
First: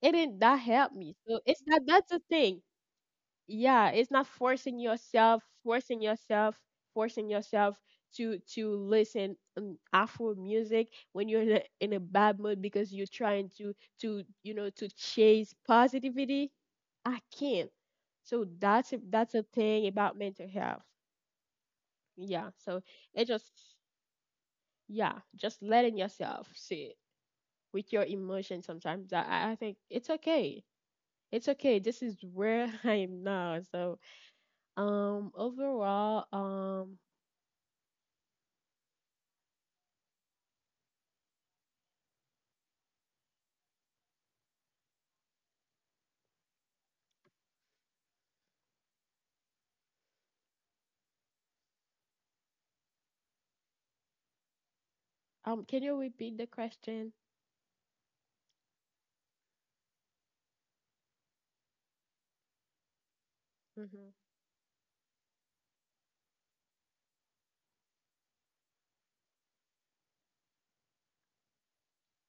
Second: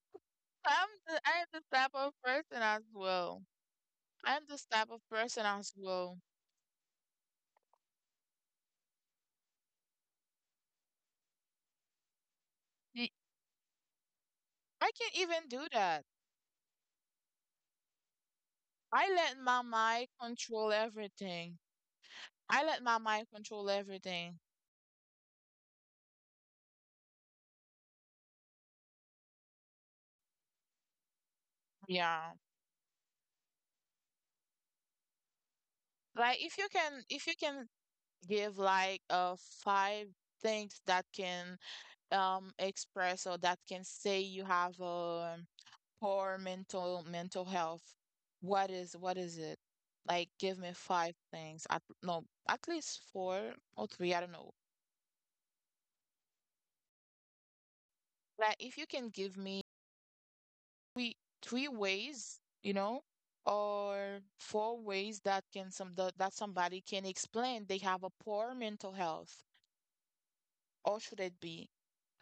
and then that help me. So I'm it's the that, type that's of the person thing, as well. yeah, it's not I'm this forcing type of yourself, person as well. Forcing yourself to listen, afro music when you're in in a bad mood because you're Y- trying to you know to I can't even chase do that. positivity. I can't. So that's I that's let a my thing mind about mental control health, everything. yeah, I so let my it mind just, control everything. yeah, just letting yourself sit with your emotions. Sometimes I think it's okay, it's okay, this is Yeah. where I am now. So, overall, Like if you can give like five things that can express or that can say you have a poor mental health, what is it? Like, give me five things. At, no, at least four or three. I don't know. Can you repeat the question? Like, if you can give me three three ways, you know, Mm-hmm. or four ways that can some that that somebody can explain they have a poor mental health, or should it be?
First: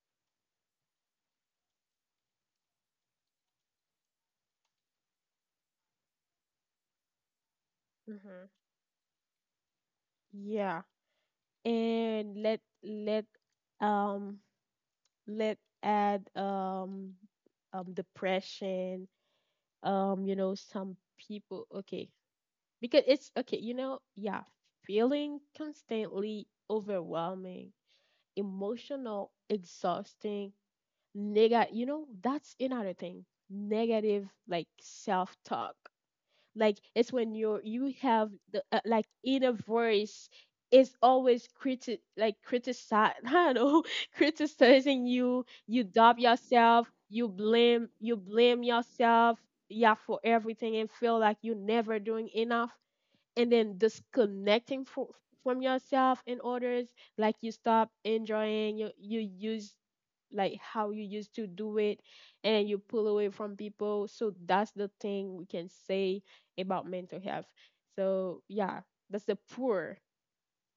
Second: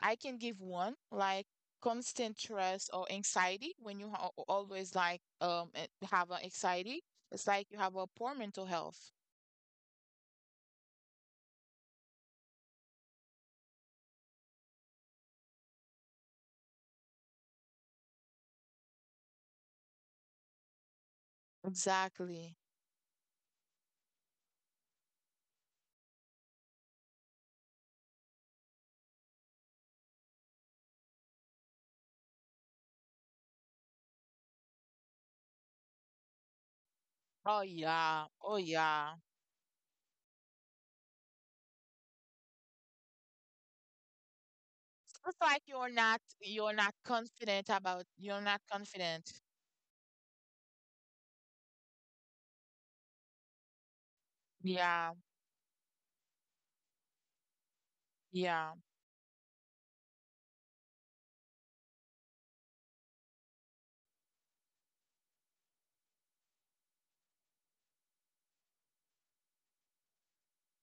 I can give one like constant stress or anxiety when you always like have an anxiety. It's like you have a poor Mm-hmm. mental health. Yeah, and let um let add, depression, you know some people okay Exactly. because it's okay, you know, yeah, feeling constantly overwhelming, emotional, exhausting, negative, you know, that's another thing, negative like self talk, like it's when Oh you're, you yeah. have Oh the like yeah. inner voice is always criti like criticize, I don't know, criticizing It's you, like you doubt you're not yourself, you confident about you're not blame confident. yourself, yeah, for everything, and feel like you're never doing enough, and then disconnecting Yeah. From yourself and others, like you stop Yeah. enjoying, you use like how you used to do it, and you pull away from people. So that's the thing we can say about mental health. So yeah, that's the poor,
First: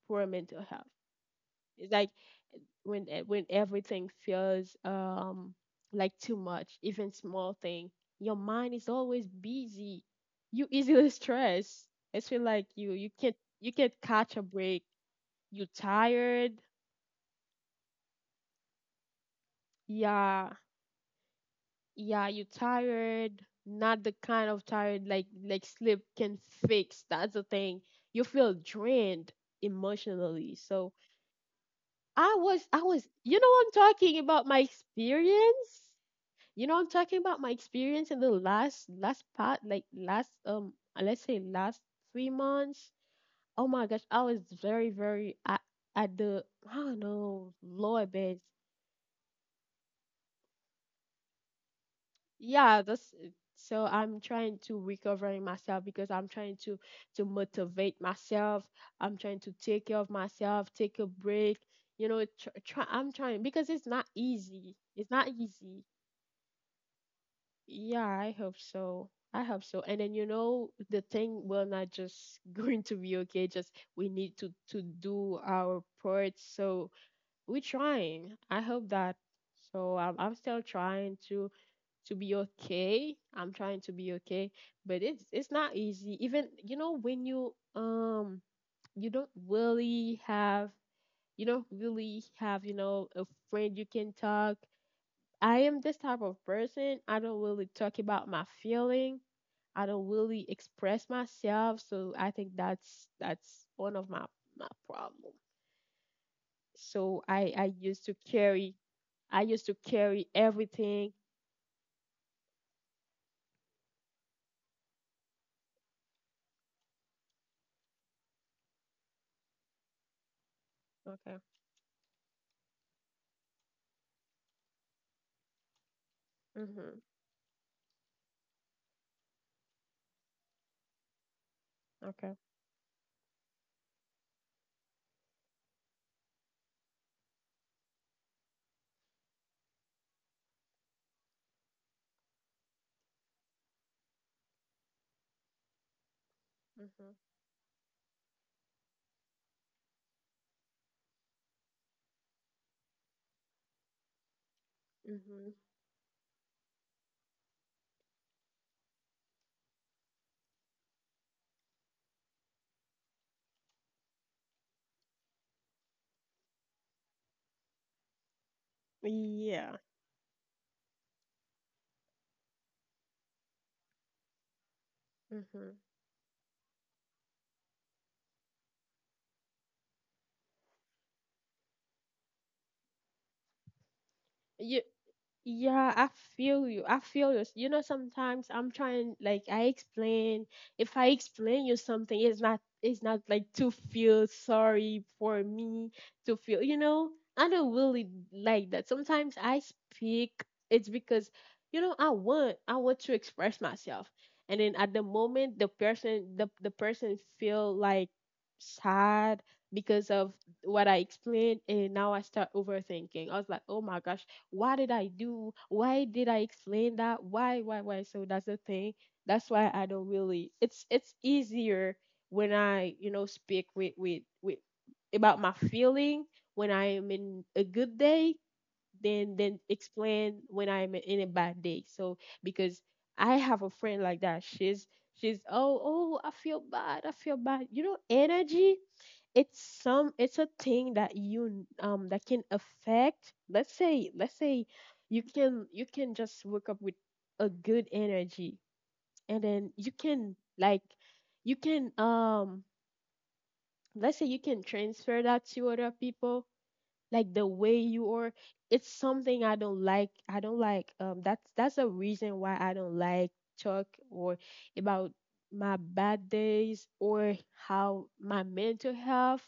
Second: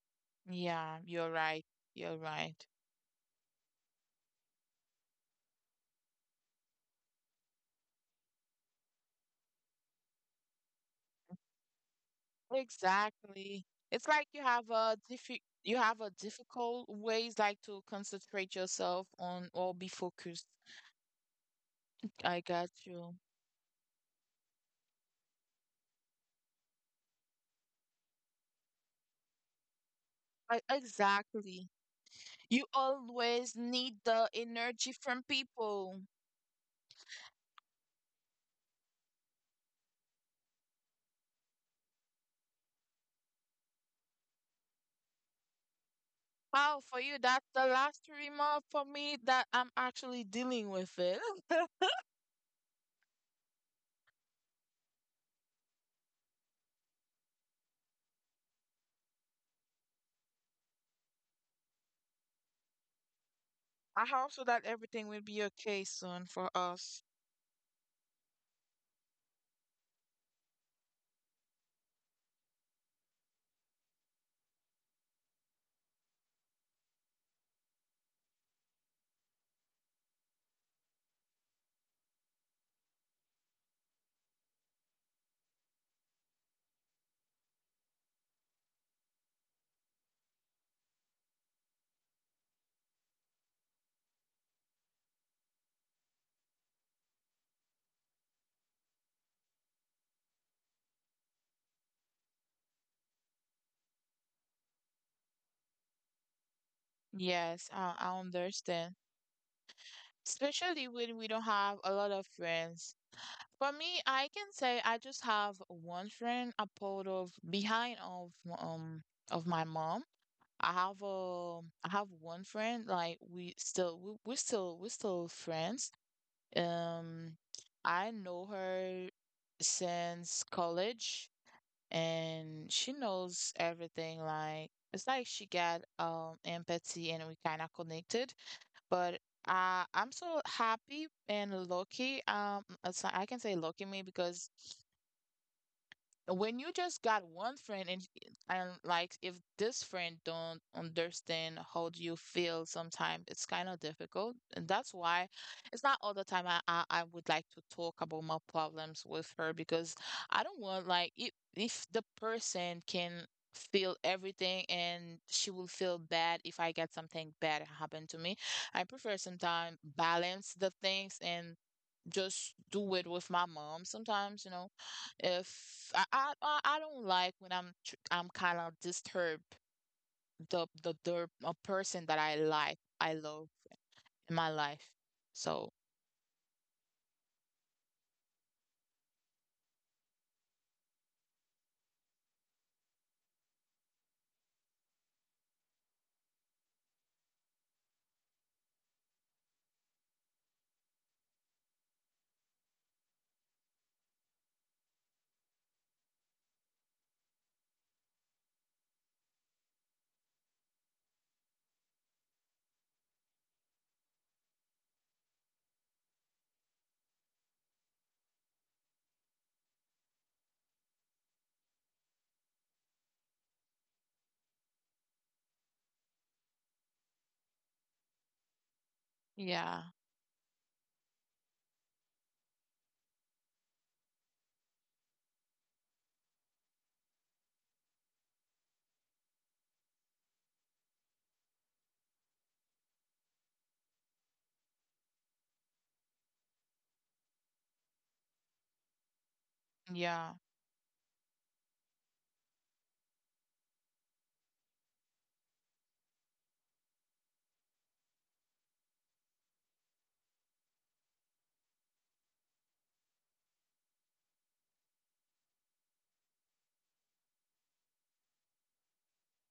poor mental health. Yeah. You're right. It's like You're right. when everything feels like too much, even small thing, your mind is always busy. You easily stress. It's feel like you can't, Exactly. you can't It's like catch a you have break. a diffi You you have a tired. difficult ways like to concentrate yourself on or be focused. Yeah, yeah, I you got you. tired. Not the kind of tired like sleep can fix. That's the thing. You feel drained emotionally. I, So exactly. I was You I was you always know, I'm need talking the about my energy from experience. people. You know, I'm talking about my experience in the last part, like last let's say last 3 months. Oh my gosh, I was very at the, I Wow, for don't you, that's know, the last lower bed. remark for me that I'm actually dealing with it. Yeah, that's, so I'm trying to recovering myself because I'm trying to motivate myself. I'm trying to take care of myself, take a break. You know, I'm trying because it's I not hope so that easy. everything It's will not be easy. okay soon for us. Yeah, I hope so. I hope so. And then you know the thing will not just going to be okay. Just we need to do our part. So we're trying. I hope that. So I'm still trying to be okay. I'm trying to be okay, but it's not easy. Even when you you don't really have you don't really have a friend you can talk. I am this type of person. I don't really talk about my feeling. I don't really express myself. So I think that's one of my problem. So I Yes, used to I carry understand. I used to carry Especially everything. when we don't have a lot of friends. For me, I can say I just have one friend, a part of behind um of my mom. I have Okay. a I have one friend like we still we're still we're still friends. Mhm. Um, I know her since college Okay. and she knows everything. Like, it's like she got empathy and we kind of connected. But I'm so happy and lucky. It's- I can say lucky me because when you just Mhm. got one friend and like if this friend don't understand how do you feel sometimes it's kind of difficult and that's why Mhm. it's not all the time I would like to talk about my problems with her because I don't want like if the person can feel everything and she will feel bad if I get something bad happen to me I prefer sometimes Yeah. balance the things and just do it with my mom sometimes, you know. Mhm. If I don't like when I'm I'm kind of disturbed the a person that I like I love in my You life. So Yeah, I feel you. I feel you. You know, sometimes I'm trying, like I explain. If I explain you something, it's not like to feel sorry for me to feel. You know, I don't really like that. Sometimes I speak. It's because, you know, I want to express myself, and then at the moment, the person, the person feel like sad because of what I explained, and now I start overthinking. I was like, oh my gosh, what did I do? Why did I explain that? Why, why? So that's the thing. That's why I don't really. It's easier when I speak with about my feeling when I am in a good day than yeah, explain when I'm in a bad day. So because I have a friend like that, she's oh, I feel bad, I feel bad. You know, energy, it's a thing that you that can affect, let's say, you can just wake up with a good energy, and then yeah, you can let's say you can transfer that to other people like the way you are. It's something I don't like. That's a reason why I don't like talk or about my bad days or how my mental health,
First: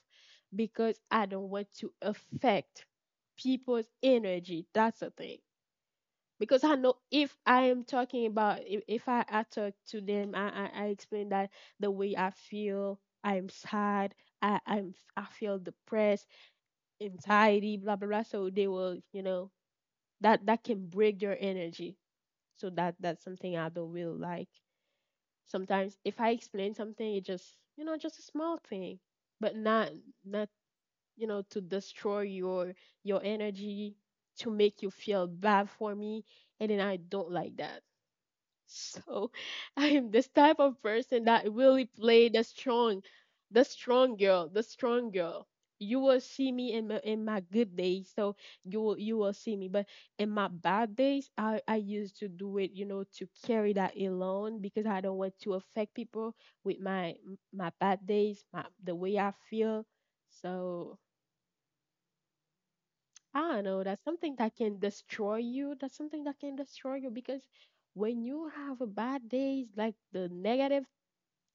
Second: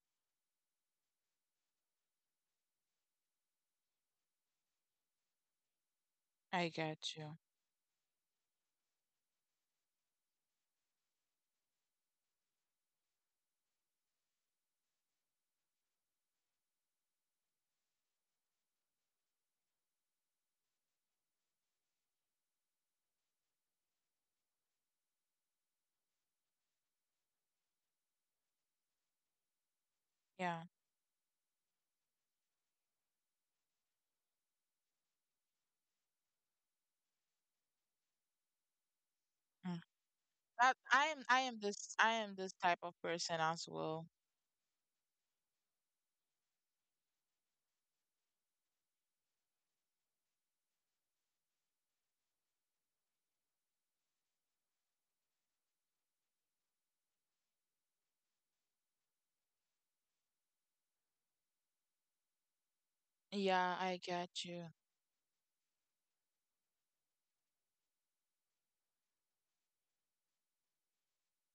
because I don't want to affect people's energy. That's the thing, because I I know get if you. I am talking about, if I talk to them. I explain that the way I feel, I'm sad, I feel depressed, anxiety, blah blah blah. So they will, you know, that can break your energy. So that's something I don't really like. Sometimes if I explain something, it just, just a small thing, but not, Yeah, to destroy your energy, to make you feel bad for me, and then I don't like that. So mm. I'm this type That of person that really I play am this type of person the as well. strong girl, the strong girl. You will see me in my good days, so you will see me. But in my bad days, I used to do it, you know, to carry that alone, because I don't want to affect people with my bad days, my the way I feel. So I don't Yeah, know, I that's something get that you. can destroy you. That's something that can destroy you, because when you have a bad days, like the negative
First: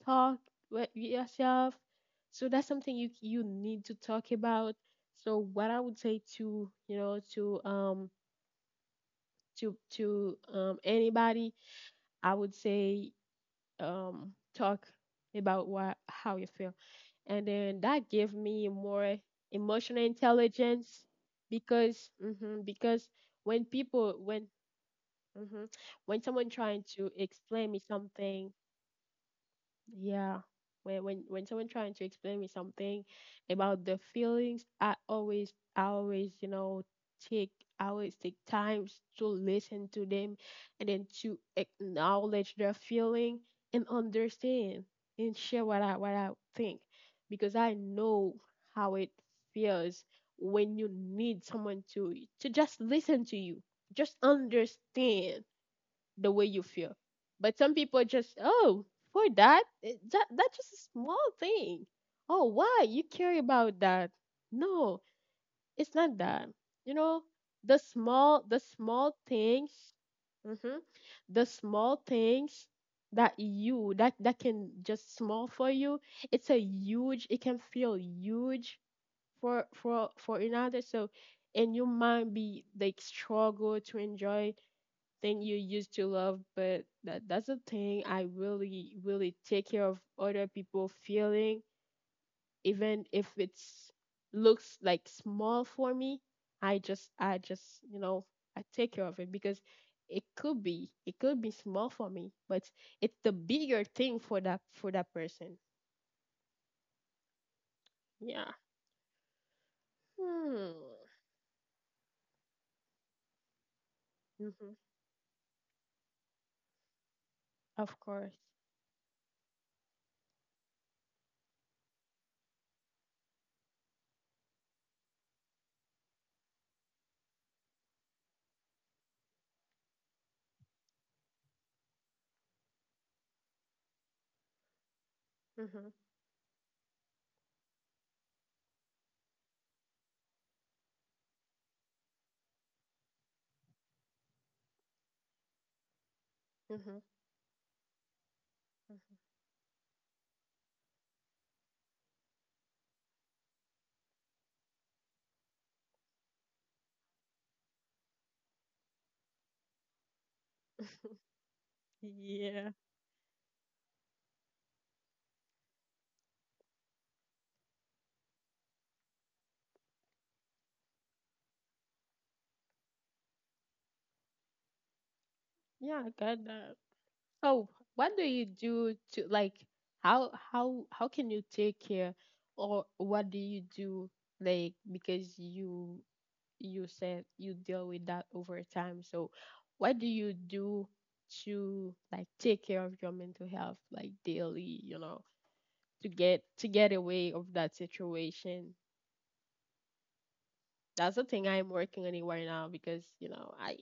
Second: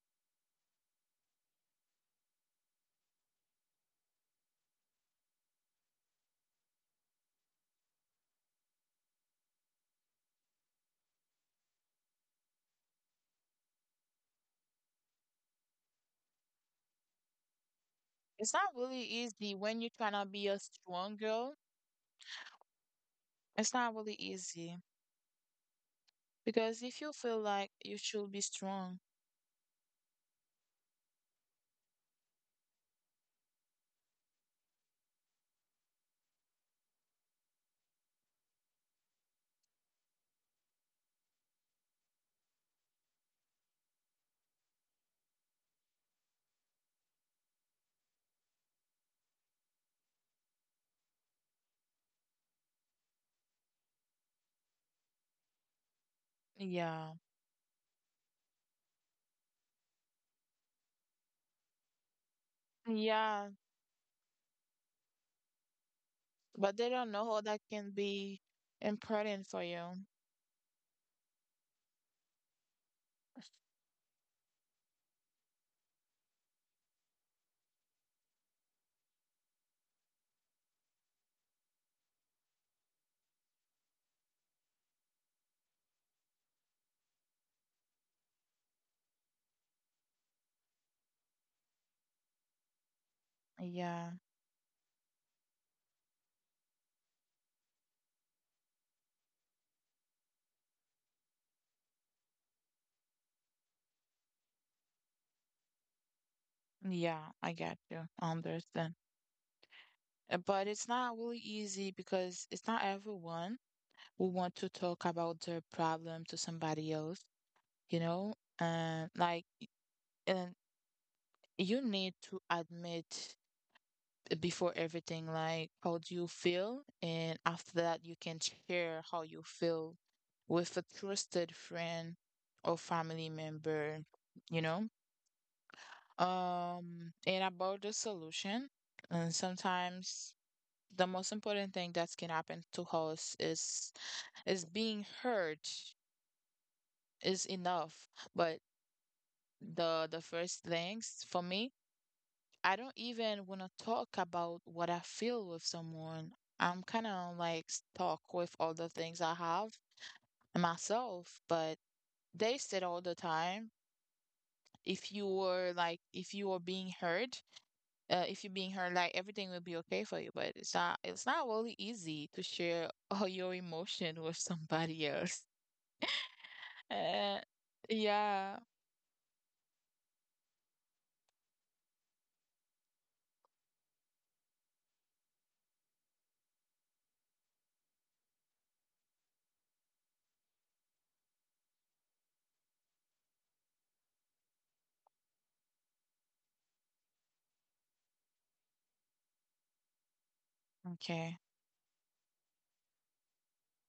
talk with yourself, so that's something you need to talk about. So what I would say to, to, to, anybody, I would say, talk about what, how you feel, and then that gave It's me not really more easy when you're emotional trying to be a intelligence, strong girl. because, because It's not really when easy hmm when someone because trying if to you feel like explain me you should be something. strong. Yeah. When someone trying to explain me something about the feelings, I always, you know, take I always take times to listen to them, and then to acknowledge their feeling, and understand, and share what I think. Because I know how it feels when you need someone to just listen to you. Just understand the way you feel. Yeah. But some people just, oh, for that, that's just a small thing. Oh, why you care Yeah. about that? No, it's not that. But they You don't know know, how that can be the small important for things, you. hmm the small things, that can just small for you. It's a huge. It can feel huge for another. So, and you might be like struggle to enjoy thing you used to love, but that's the thing. I really really take care of other people feeling, even if it's Yeah. looks like small for me. I just, I take care of it, because it could be small for me, but it's the bigger thing for that person. Yeah. I got you. I Yeah. understand. But Hmm. it's not really easy because it's not everyone who want to Hmm. talk about their problem to somebody else, you Of know? course. And like, and you need to admit before everything, like how do you feel? And after that, you can share how you feel with a trusted friend or family member, you know? Hmm. And about the solution, and sometimes the most important thing that can happen to us is being heard Hmm. Hmm. is enough. But the first things for me I don't even want to talk about what I feel with someone. I'm kind of like stuck with all the things I have and myself, but they Yeah, said all the time, if you were like, if you were being heard, if you're being heard, like everything will be okay for you. But it's not really easy to share all your emotion with somebody else. yeah, I got that. Uh, So, what do you yeah. do to like, how can you take care, or what do you do, like because you said you deal with that over time. So, what do you do to like take care of your mental health like daily, to get away of that situation? That's the Okay. thing I'm working on it right now, because, you know,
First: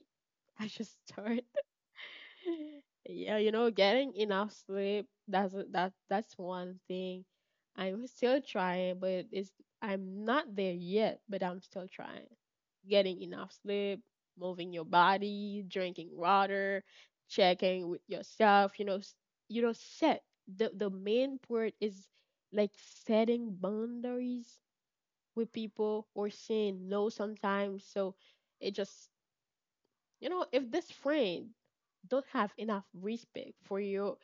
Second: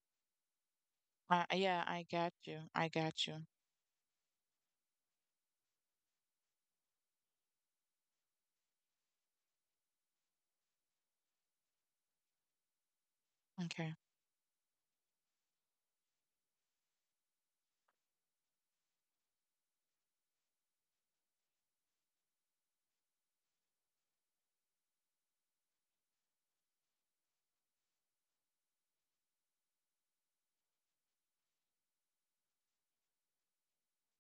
I just started. Yeah, I got you. I got Yeah, you. you know, getting enough sleep, that's a- that that's one thing. I'm still trying, but it's I'm not there yet, but I'm still trying. Getting enough Okay. sleep, moving your body, drinking water, checking with yourself, you know, you know, set, the main part is like setting boundaries with people or saying no sometimes. So it just, if this friend don't have enough respect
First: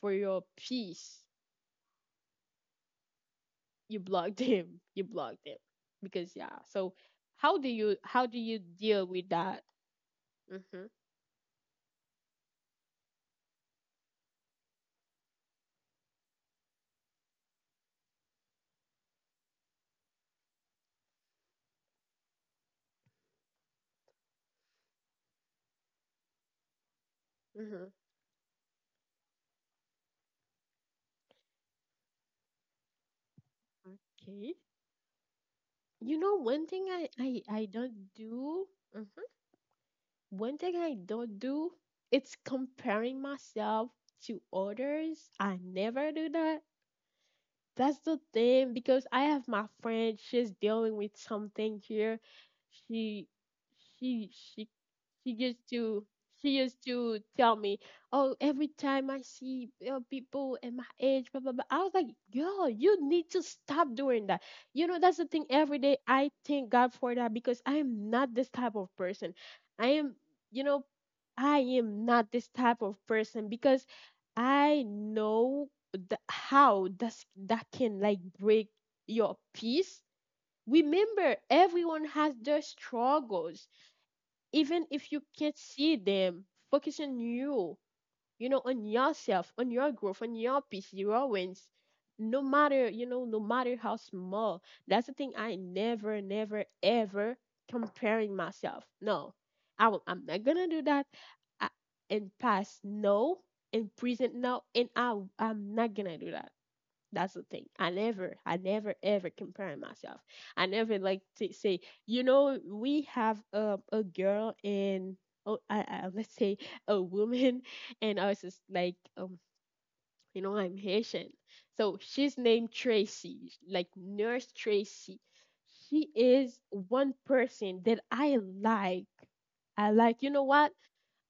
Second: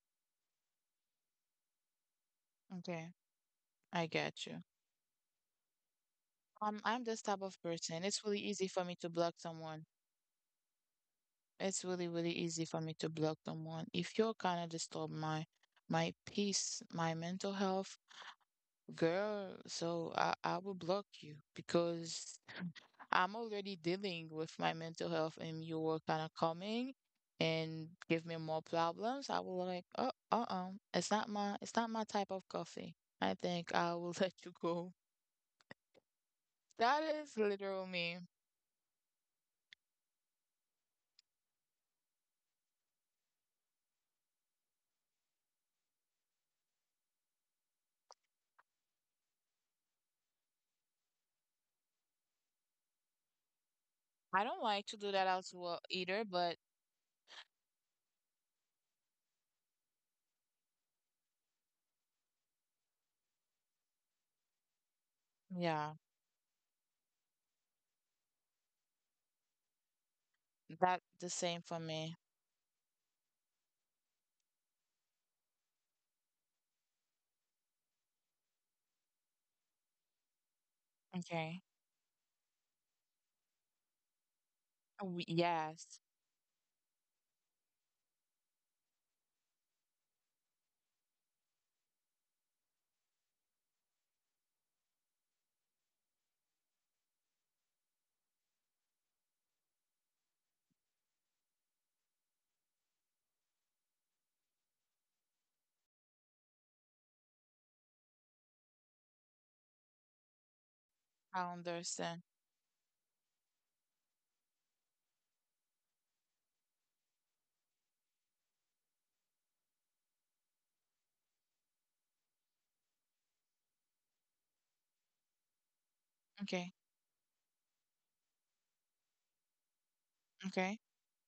for your peace, Okay. you I blocked got you. him you blocked him, because yeah. So I'm this type how of do you, person. It's really easy for me deal to with block that? someone. Hmm. It's really, really easy for me to block someone. If you're kind of disturb my my peace, my mental health, girl, so I will block you because I'm already dealing with my mental health and you were kind of coming Hmm. and give me more problems. I will like, oh, uh-uh. It's not my type of coffee. I think I will let you Okay. go. You know, one thing, That is I literal don't me. do, not do, one thing I don't do, it's comparing myself to others. I never do that. That's the thing, because I have my friend. She's dealing with something here. She, she, I don't she, like to do that she as used well to, either, but she used to tell me, "Oh, every time I see, people at my age, blah blah blah." I was like, "Yo, you need to stop doing that." You know, that's the thing. Every yeah, day, I thank God for that, because I am not this type of person. I am, you know, that the I same for am me. not this type of person, because I know, how does that can like break your peace. Remember, Okay. everyone has their struggles, even if Oh, you can't see yes, them. Focus on you, you know on yourself, on your growth, on your peace, your wins, no matter, no matter how small. That's the thing. I never never ever comparing myself, no. I'm not gonna do that. I, and past, no. And present, no. And I'm not gonna do that. That's the thing. I never ever compare myself. I never like to I say, understand. We have a girl in, oh, let's say, a woman, and I was just like, you know, I'm Haitian, so she's named Tracy, like Nurse Tracy. She is Okay, one person that I like. I like. You know what? okay,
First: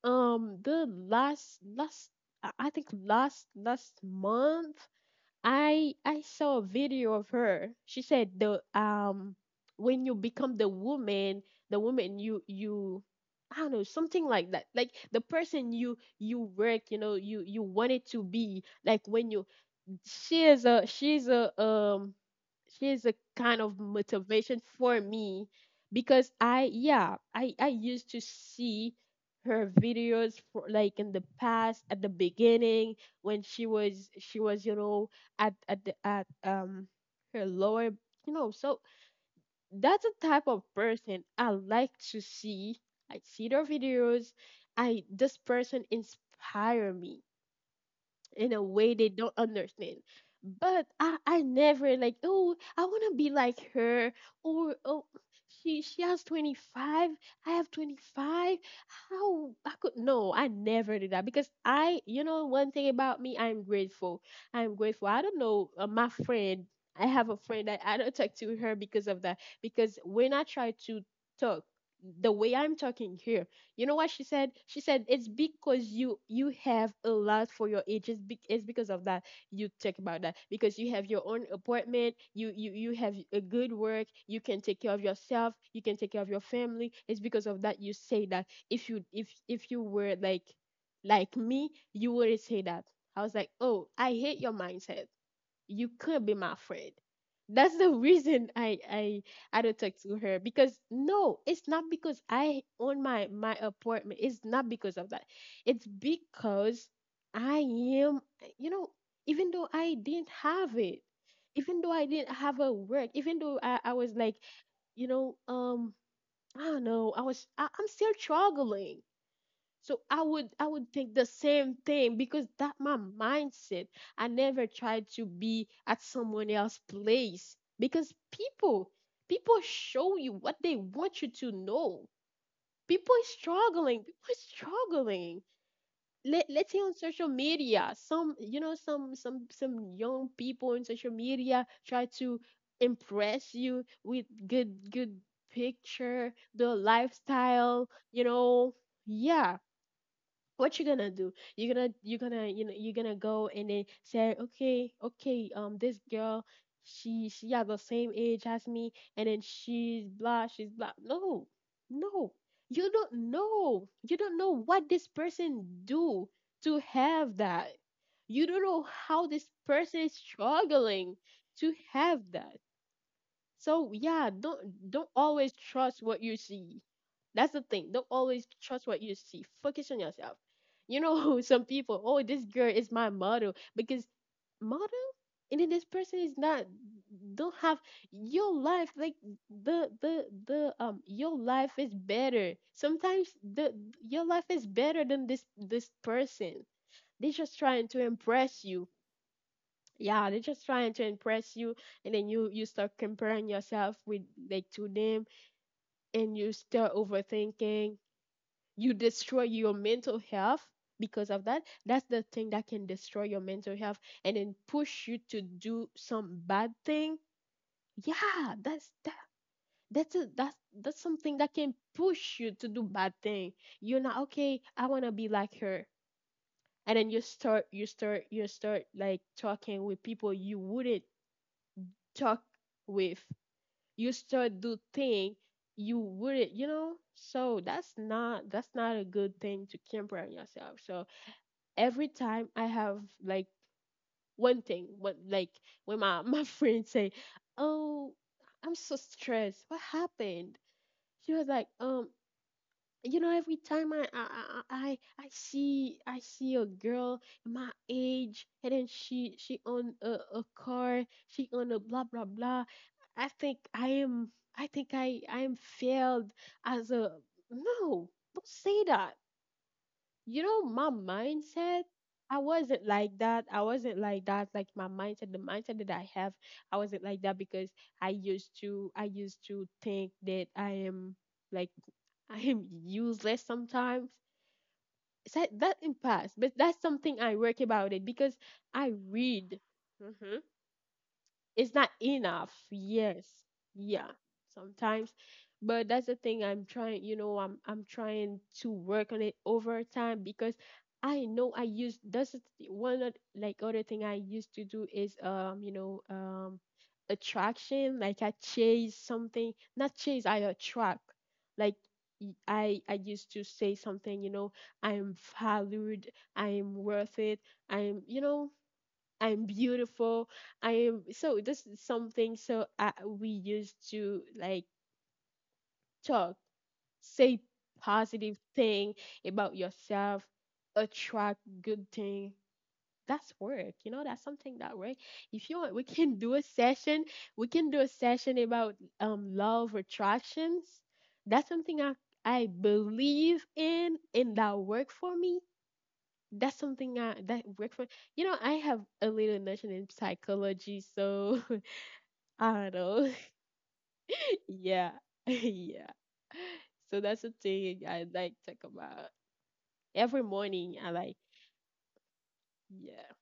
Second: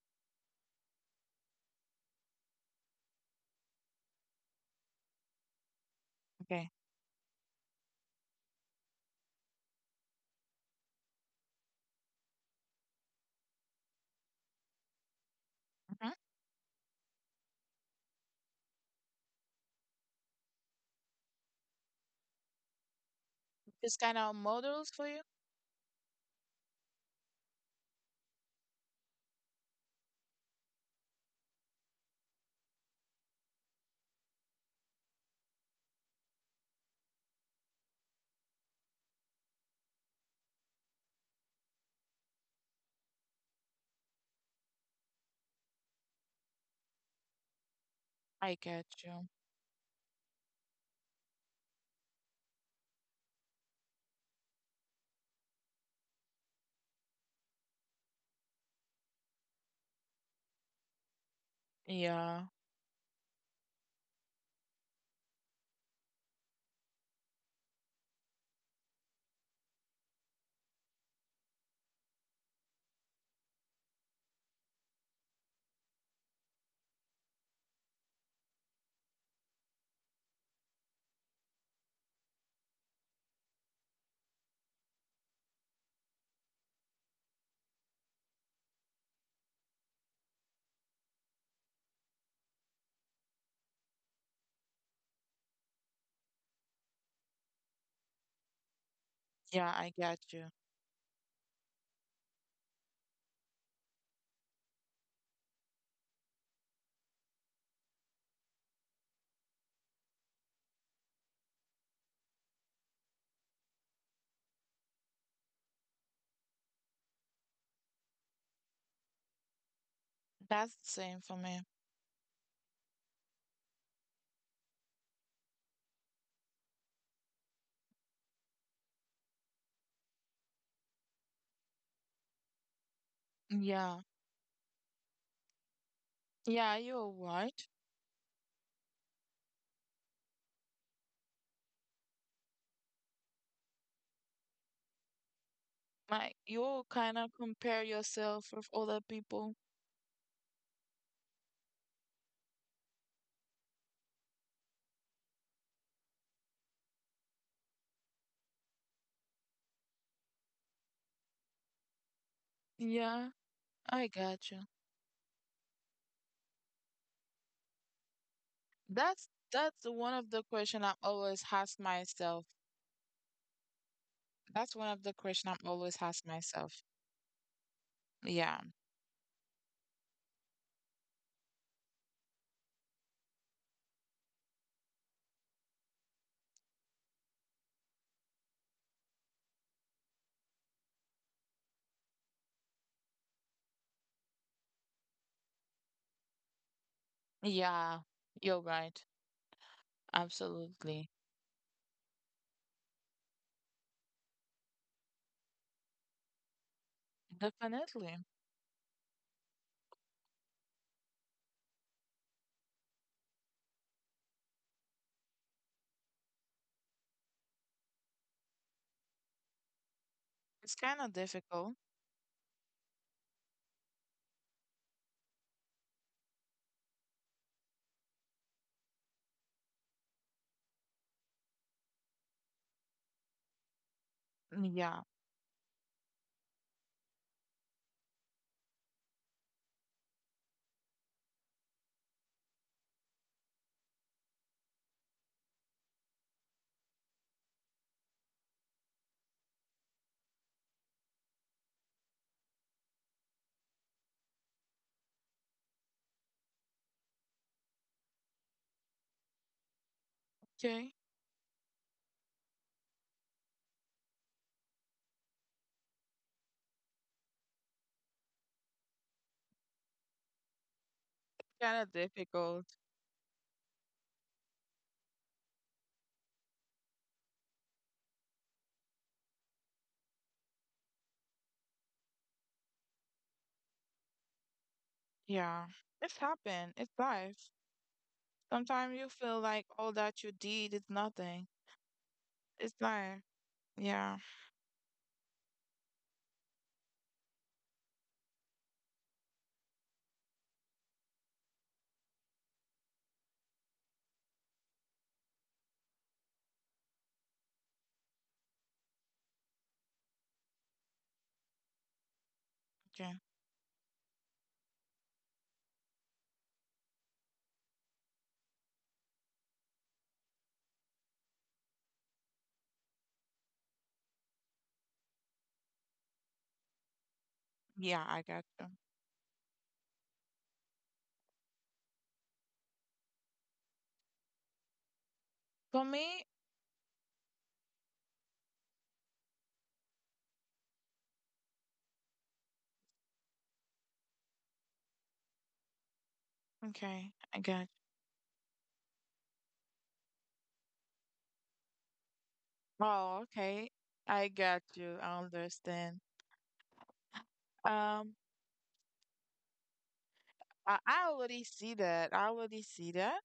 The last last I think last last month, I saw a okay. video of her. She said, the when you become the woman you, I don't know, something like that. Like the person hmm you work, you know, you wanted to be like, when you, she is a, she is a kind of This kind of motivation models for for you? me, because I yeah, I used to see her videos, for like in the past, at the beginning, when she was, you know, at her lower, you know, so that's the type of person I like to see. I see their videos. I This person inspire me in I a get way they you. don't understand. But I never like, oh, I wanna be like her, or oh, she has 25, I have 25. How I could no, I never did that, because I, you Yeah, know, one thing about me, I'm grateful. I'm grateful. I don't know, my friend. I have a friend that I don't talk to her because of that. Because when I try to talk the way I'm talking here, you know what she said? She said it's because you have a lot for your age. It's because of that you talk about that, because you have your own apartment. You have a good work. You can take care of yourself. You can take care of your family. It's because of that you say that. If you were like me, you wouldn't say that. I was like, oh, I hate your mindset, you could be my friend. That's the reason I yeah, don't I talk to get her you. because no, it's not because I own my apartment. It's not because of that. It's because I am, you know, even though I didn't have it, even though I didn't have a work, even though I was like, you know um I don't know, I'm still struggling. So I would I That's the would think same the for me. same thing because that my mindset. I never tried to be at someone else's place because people show you what they want you to know. People is Yeah, struggling. People is struggling. Let's yeah, say on you're social right. media, some, you know, some young people on social media try to impress you with good picture, Like the you kind of compare lifestyle, you yourself with know. other Yeah, people. what you gonna do? You're gonna you know, you're gonna go and then say okay, this girl, she has the same age as me and then she's blah, she's blah. No, no, you don't Yeah, know. I You don't got know you. what this person do to have that. You don't know how That's this that's person is one of the question I struggling always to ask have myself. that. So yeah, That's one don't of don't the question always I'm always trust what ask you myself. see. That's the thing. Don't always Yeah. trust what you see. Focus on yourself. You know, some people, oh, this girl is my model because model, and then this person is not. Don't have your life like the your life is better. Sometimes the your life is better than this person. They're just trying Yeah, to you're impress you, right. yeah, they're just trying to Absolutely. impress you, and then you start comparing yourself with, like, to them, and you start overthinking. Definitely. You destroy your mental health because of that. That's the thing that can destroy your mental health and then push you to do some bad thing. Yeah, that's that, that's It's kind that's of something that can difficult. push you to do bad thing. You're not okay, I want to be like her, and then you start like talking with people you wouldn't talk with, you start Mm, do yeah. thing you wouldn't, you know. So that's not, that's not a good thing to camper on yourself. So every time I have like one thing what, like, when my my friends say, oh, I'm so stressed, what happened? She was like, you know, every time I see, I see a girl my age, and then she own a Okay. car, she own a blah blah blah, I think I am, I think I am failed as a, no, don't say that. You know my Kind mindset. of I difficult. wasn't like that. I wasn't like that. Like my mindset, the mindset that I have, I wasn't like that because I used to think that I am, like, I am useless sometimes. It's like Yeah. that in It's past, but happened. that's It's something I life. work about it because I Sometimes you feel read. like all that you Mhm. did is nothing. It's not enough. It's life. Yes. Yeah. Yeah. Sometimes. But that's the thing I'm trying, you know, I'm trying to work on it over time because I know I used, that's the th- one of, like, other thing I used to do is, attraction. Like I chase something, not chase, I attract. Like, I Okay. used to say something, you know, I'm valued, I'm worth it, I'm, you know, I'm beautiful. I am, so this is something, so we used to like talk, say Yeah, I positive got you. thing about yourself, attract good thing. That's work, you know. That's something that work. If you want, For we can me, do a session. We can do a session about love attractions. That's something I believe in, and that work for me. That's something okay, I, I that got you. worked for, you know, I have a little notion in psychology, so I don't know. Oh, okay. I got Yeah. you. I Yeah, understand. so that's the thing I Um, like talk about every I, morning. I I like, already see that. I already see yeah, that.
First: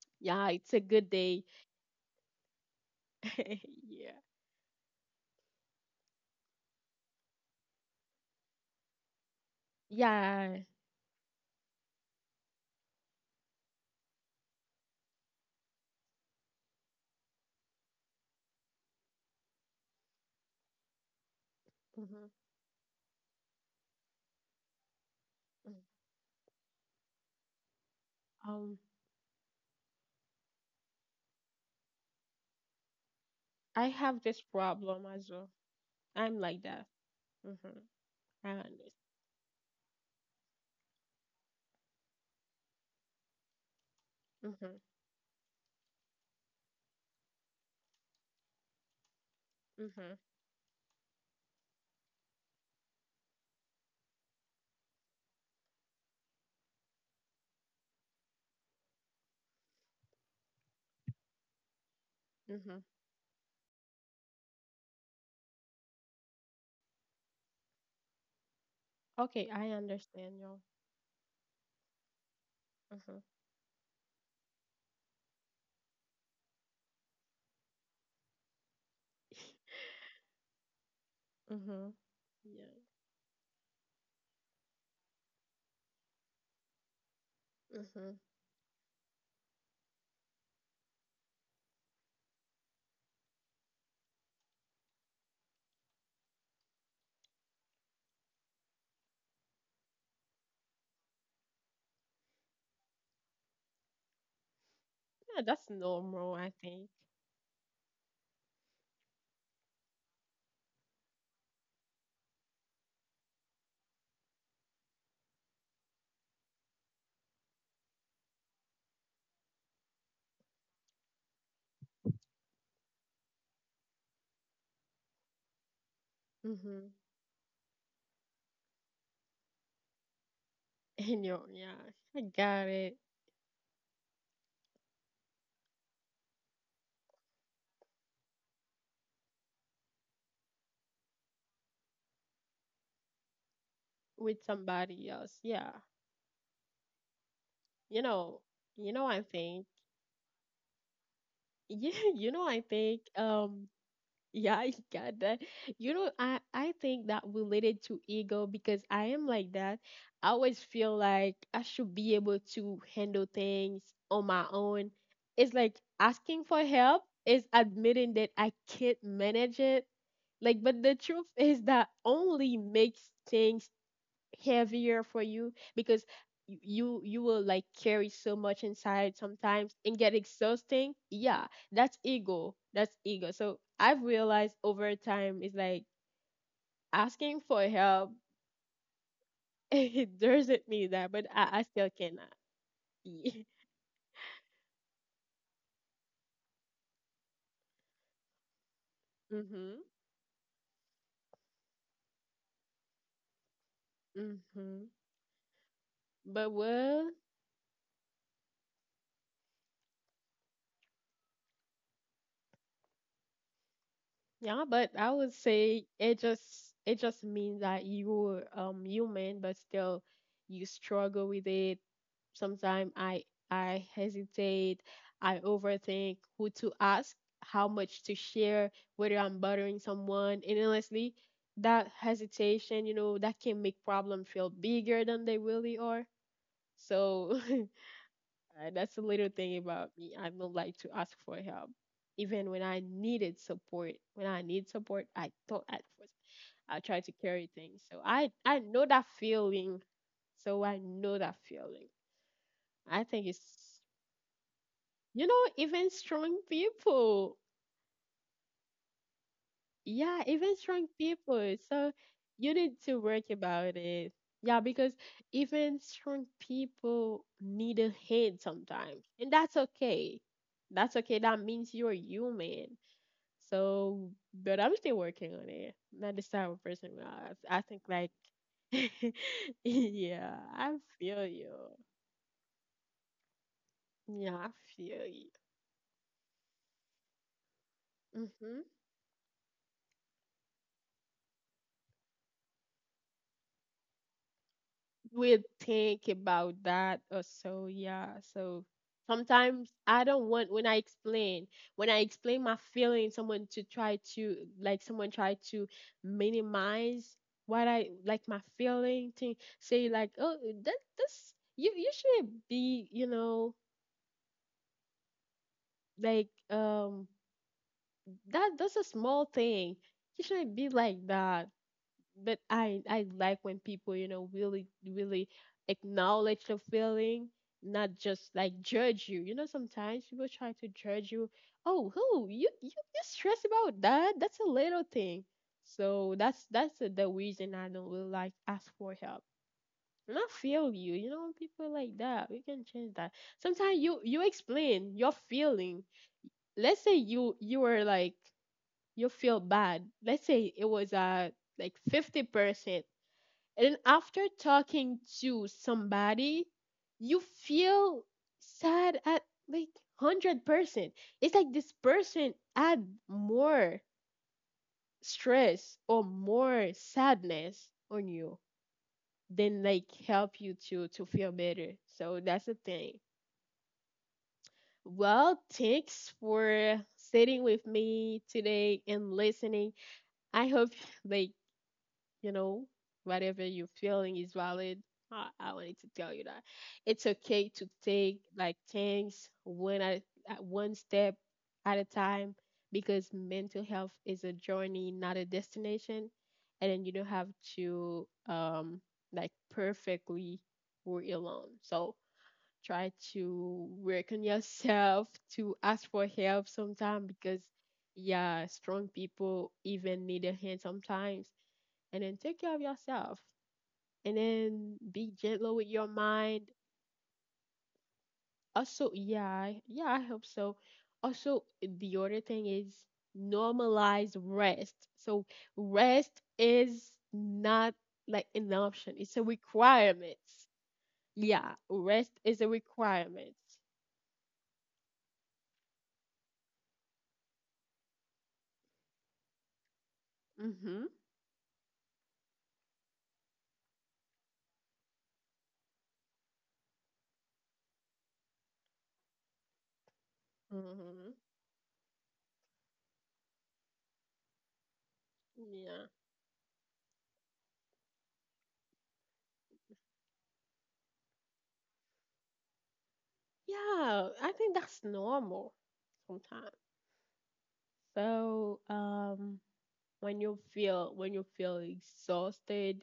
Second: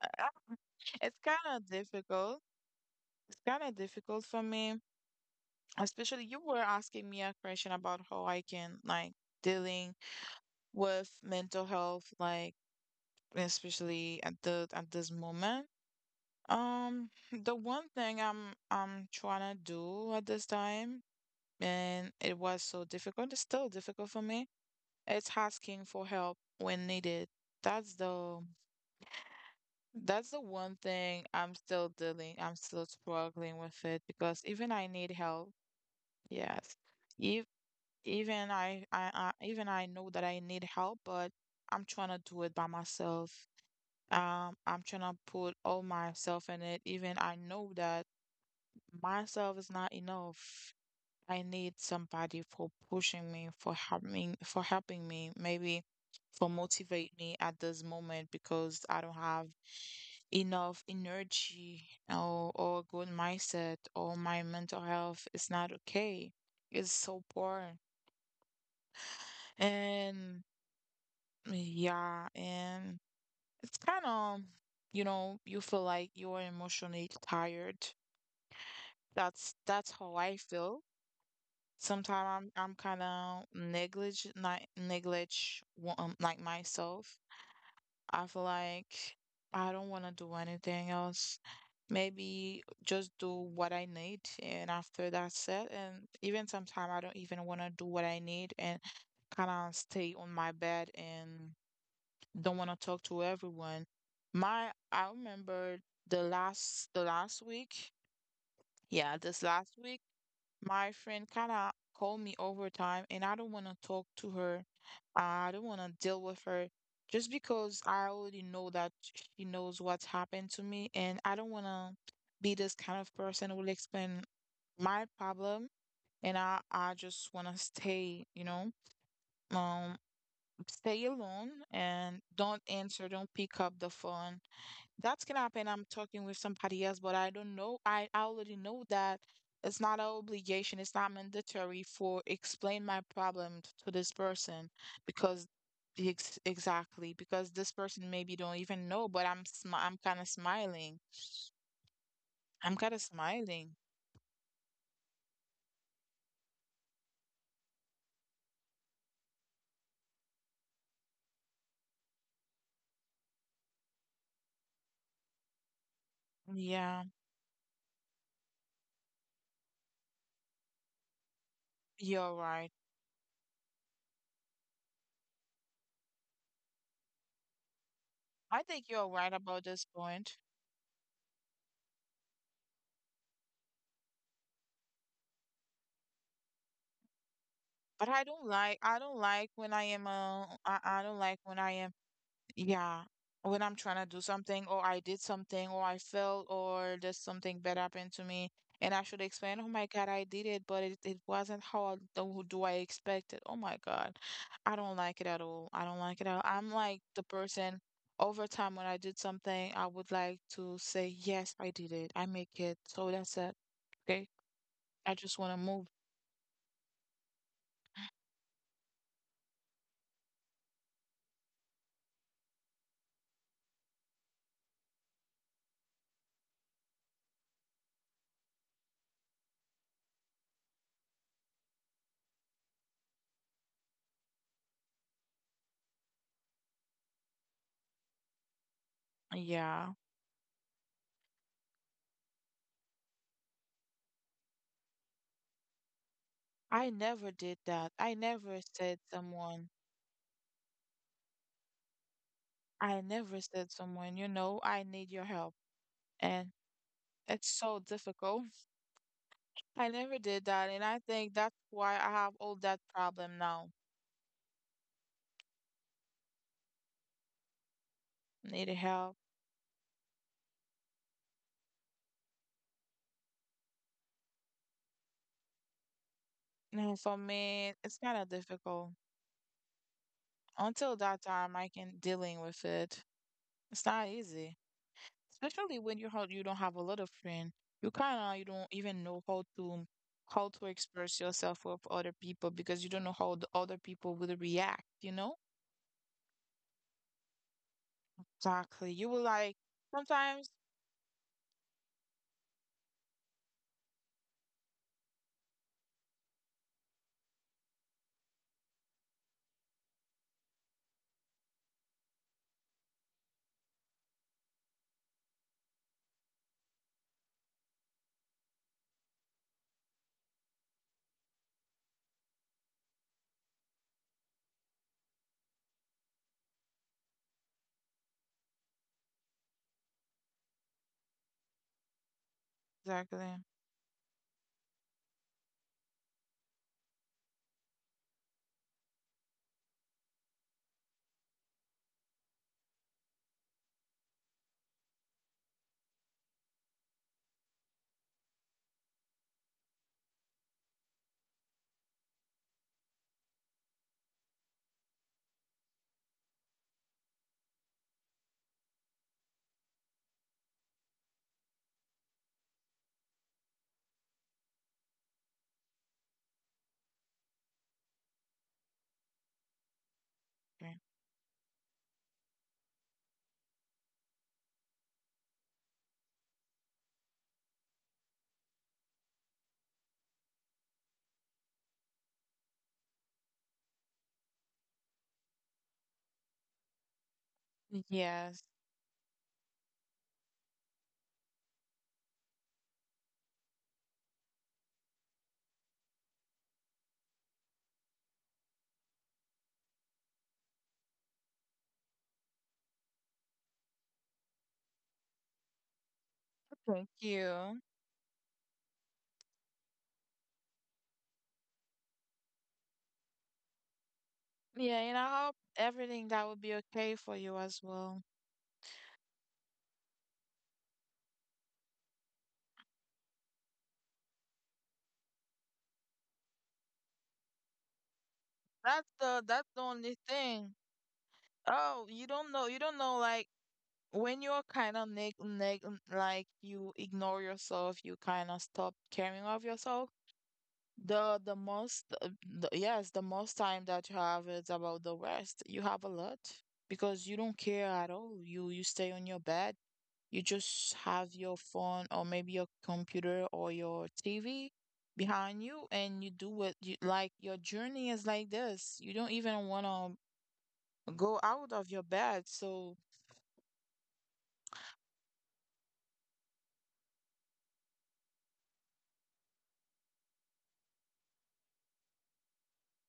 Uh, yeah, it's a good It's day. kind of difficult. It's kind of Yeah. difficult for me, especially you were asking me a question about how I can like dealing Yeah. with mental health, like especially at the at this moment. The one thing I'm trying to do at this time, and Hmm. it was so difficult. It's still difficult for me. It's asking for help when needed. That's the Um, That's the one thing I'm still dealing, I'm still struggling I with it have this because even I problem need as well. help. I'm like Yes. that. Ev Mm-hmm. I even understand. I even I know that I need help, but I'm trying to do it by myself. Mm-hmm. I'm trying to put all myself in it. Even I know that myself is not Mm-hmm. enough. I need somebody for pushing me, for helping me, maybe for motivate me at this moment because I don't have enough energy Mm-hmm. or good mindset or my mental health is not okay. It's so poor. Okay, I understand And y'all. yeah, and Mm-hmm. it's kind of, you know, you feel like you're emotionally tired. That's that's how I feel. Mm-hmm. Sometimes I'm Yeah. I'm kind of neglect, like myself. Mm-hmm. I feel like I don't want to do anything else. Maybe just do what I need, and after that's it. And even sometimes I don't even want to do what I need and kind of stay on my bed and don't want to talk to everyone. My, I Yeah, that's remember normal, I think. The last week. Yeah, this last week. My friend kind of called me over time, and I don't want to talk to her. I don't want to deal with her just because I already know that she knows what's happened to me, and I don't want to be this kind of person who will explain my problem. And Mm-hmm. I just want to stay, you know. Um, stay And you, alone yeah, I and don't got it answer, don't pick up the phone. That can happen. I'm talking with somebody else, but I don't know. I already know that it's not an obligation, it's not mandatory for explain my problem to this with person somebody else. because Yeah, exactly because this you person maybe know, don't even you know, know, I but think, I'm kind of smiling. yeah, you know, I I'm kind of think, smiling. yeah, I got that. You know, I think that related to ego because I am like that. I always feel like I should be able to handle things on my own. It's like asking for Yeah, help is admitting that I can't manage it. Like, but the truth is that you're only right. makes things heavier for you because you will like carry so I much think you're inside right about sometimes this and get point. exhausting, yeah, that's ego, that's ego. So I've realized over time is like asking for But help, I don't like when I am it doesn't mean I that, don't but like when I I am still cannot. yeah when I'm trying to do something or I did something or I failed or there's something bad happened to me and I should explain, oh my Mm-hmm. God, I did it, but it wasn't how I, do do I expect it. Oh my God, I Mm-hmm. don't like it at all. I don't like it at all. But I'm like well, the person over time when I did something I would like to say yes I did it I make it, so that's it. Okay, yeah, but I I would just want to move, say it just, it just means that you're human, but still you struggle with it. Sometimes I hesitate, I overthink who to ask, how much to share, whether I'm bothering someone, and honestly, that hesitation, you know, that can make problem feel bigger than they really are. So that's the little thing yeah. about me. I don't like to ask for help. Even when I needed support, when I need support, I don't ask for. It. I I try to never carry did things. that. So I I never I know said that someone, feeling. So I know that feeling. I I think never said it's, someone, you know, I need your you know, help. even strong And people. it's so difficult. I never Yeah, did even that. And strong I think that's people. why So I have all you that need to work problem now. about it. Yeah, because even strong people need a hand Need sometimes, help. and that's okay. That's okay. That means you're human. So, but I'm still working on it. Not this type of person. And for I me, think it's like, kind of difficult. yeah, I Until that feel time, you. I can dealing with it. It's not Yeah, I easy. feel you. Especially when you how you don't have a lot of friends. You kind of you Mm-hmm. don't even know how to express yourself with other people because you don't know how the other people will react. You know We think about that or so. Yeah. So exactly. You will like sometimes I don't sometimes want when I explain, when I explain my feeling, someone to try to like, someone try to minimize what I, like, my feeling, to say like, oh, that this you, you should be you know, like, that, that's a small thing, you shouldn't be like that. But I like when people, you know, really acknowledge the feeling, not just like judge you. You know, sometimes people try to judge you, oh, who, you exactly. stressed about that, that's a little thing. So that's the reason I don't really like ask for help. And I feel you, you know, when people like that, we can change that. Sometimes you explain your feeling, let's say you were like, you feel bad, let's say it was like 50%, and then after talking to somebody, you feel sad at like 100%. It's like this person add more stress or more sadness on you than like help you Okay. To feel better. So that's the thing. Well, thanks for sitting with me today and listening. I hope, like, you know, whatever you're feeling is valid. I wanted to tell you that it's okay to take Yes. like things one at one step at a time, because mental health is a journey, not a destination. And then you don't have to like perfectly work alone. So try to work on yourself, to ask for help Thank sometimes because, you. yeah, strong people even need a hand sometimes. And then take care of yourself. And Yeah, then and be I hope gentle with your everything that will be mind. okay for you as well. Also, yeah, yeah, I hope so. Also, the other thing is normalize rest. So, rest is not like an option, it's a That's the only requirement. thing. Yeah, Oh, rest is a you don't know like requirement. when you're kind of like you ignore yourself, you kind of stop caring of yourself. The most yes, the most time that you have is about the rest. You have a lot because you don't care at all. You stay on your bed. You just Mm-hmm. have your phone or maybe your computer or your TV behind you, Yeah. and you do what you like. Your journey is like this. You don't even want to go out of your bed. So Yeah, I think that's normal sometimes. So, when you feel, when you feel exhausted,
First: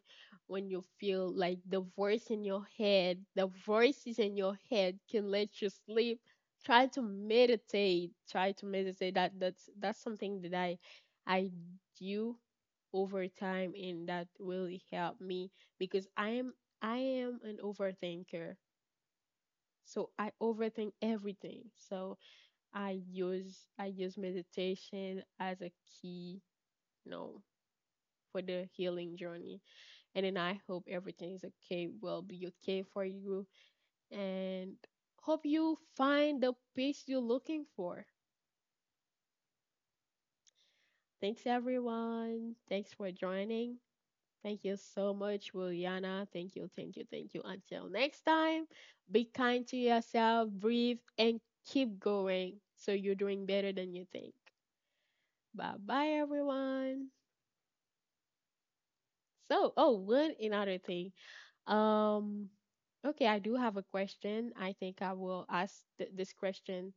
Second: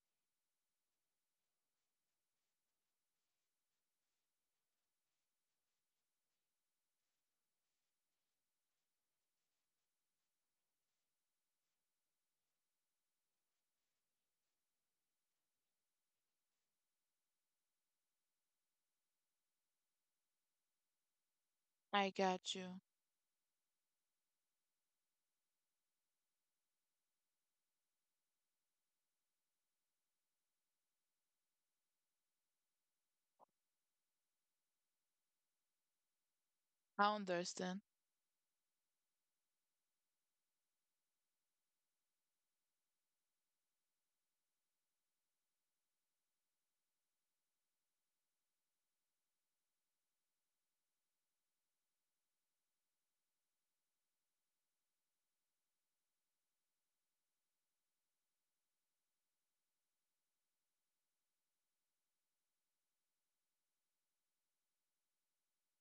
when you feel like the voice in your head, the voices in your head can let you sleep, try to meditate. Try to meditate. That that's something that I do over time, and that really helped me because I am an overthinker. So I overthink everything. I So got you. I use meditation as a key, you know, for the healing journey. And then I hope everything is okay, will be okay for you, and hope you find the peace I you're looking understand. for. Thanks everyone. Thanks for joining. Thank you so much, Juliana. Thank you. Until next time, be kind to yourself, breathe, and keep going, so you're doing better than you think. Bye bye, everyone. So, oh, one another thing. Um, okay, I do have a question. I think I will ask this question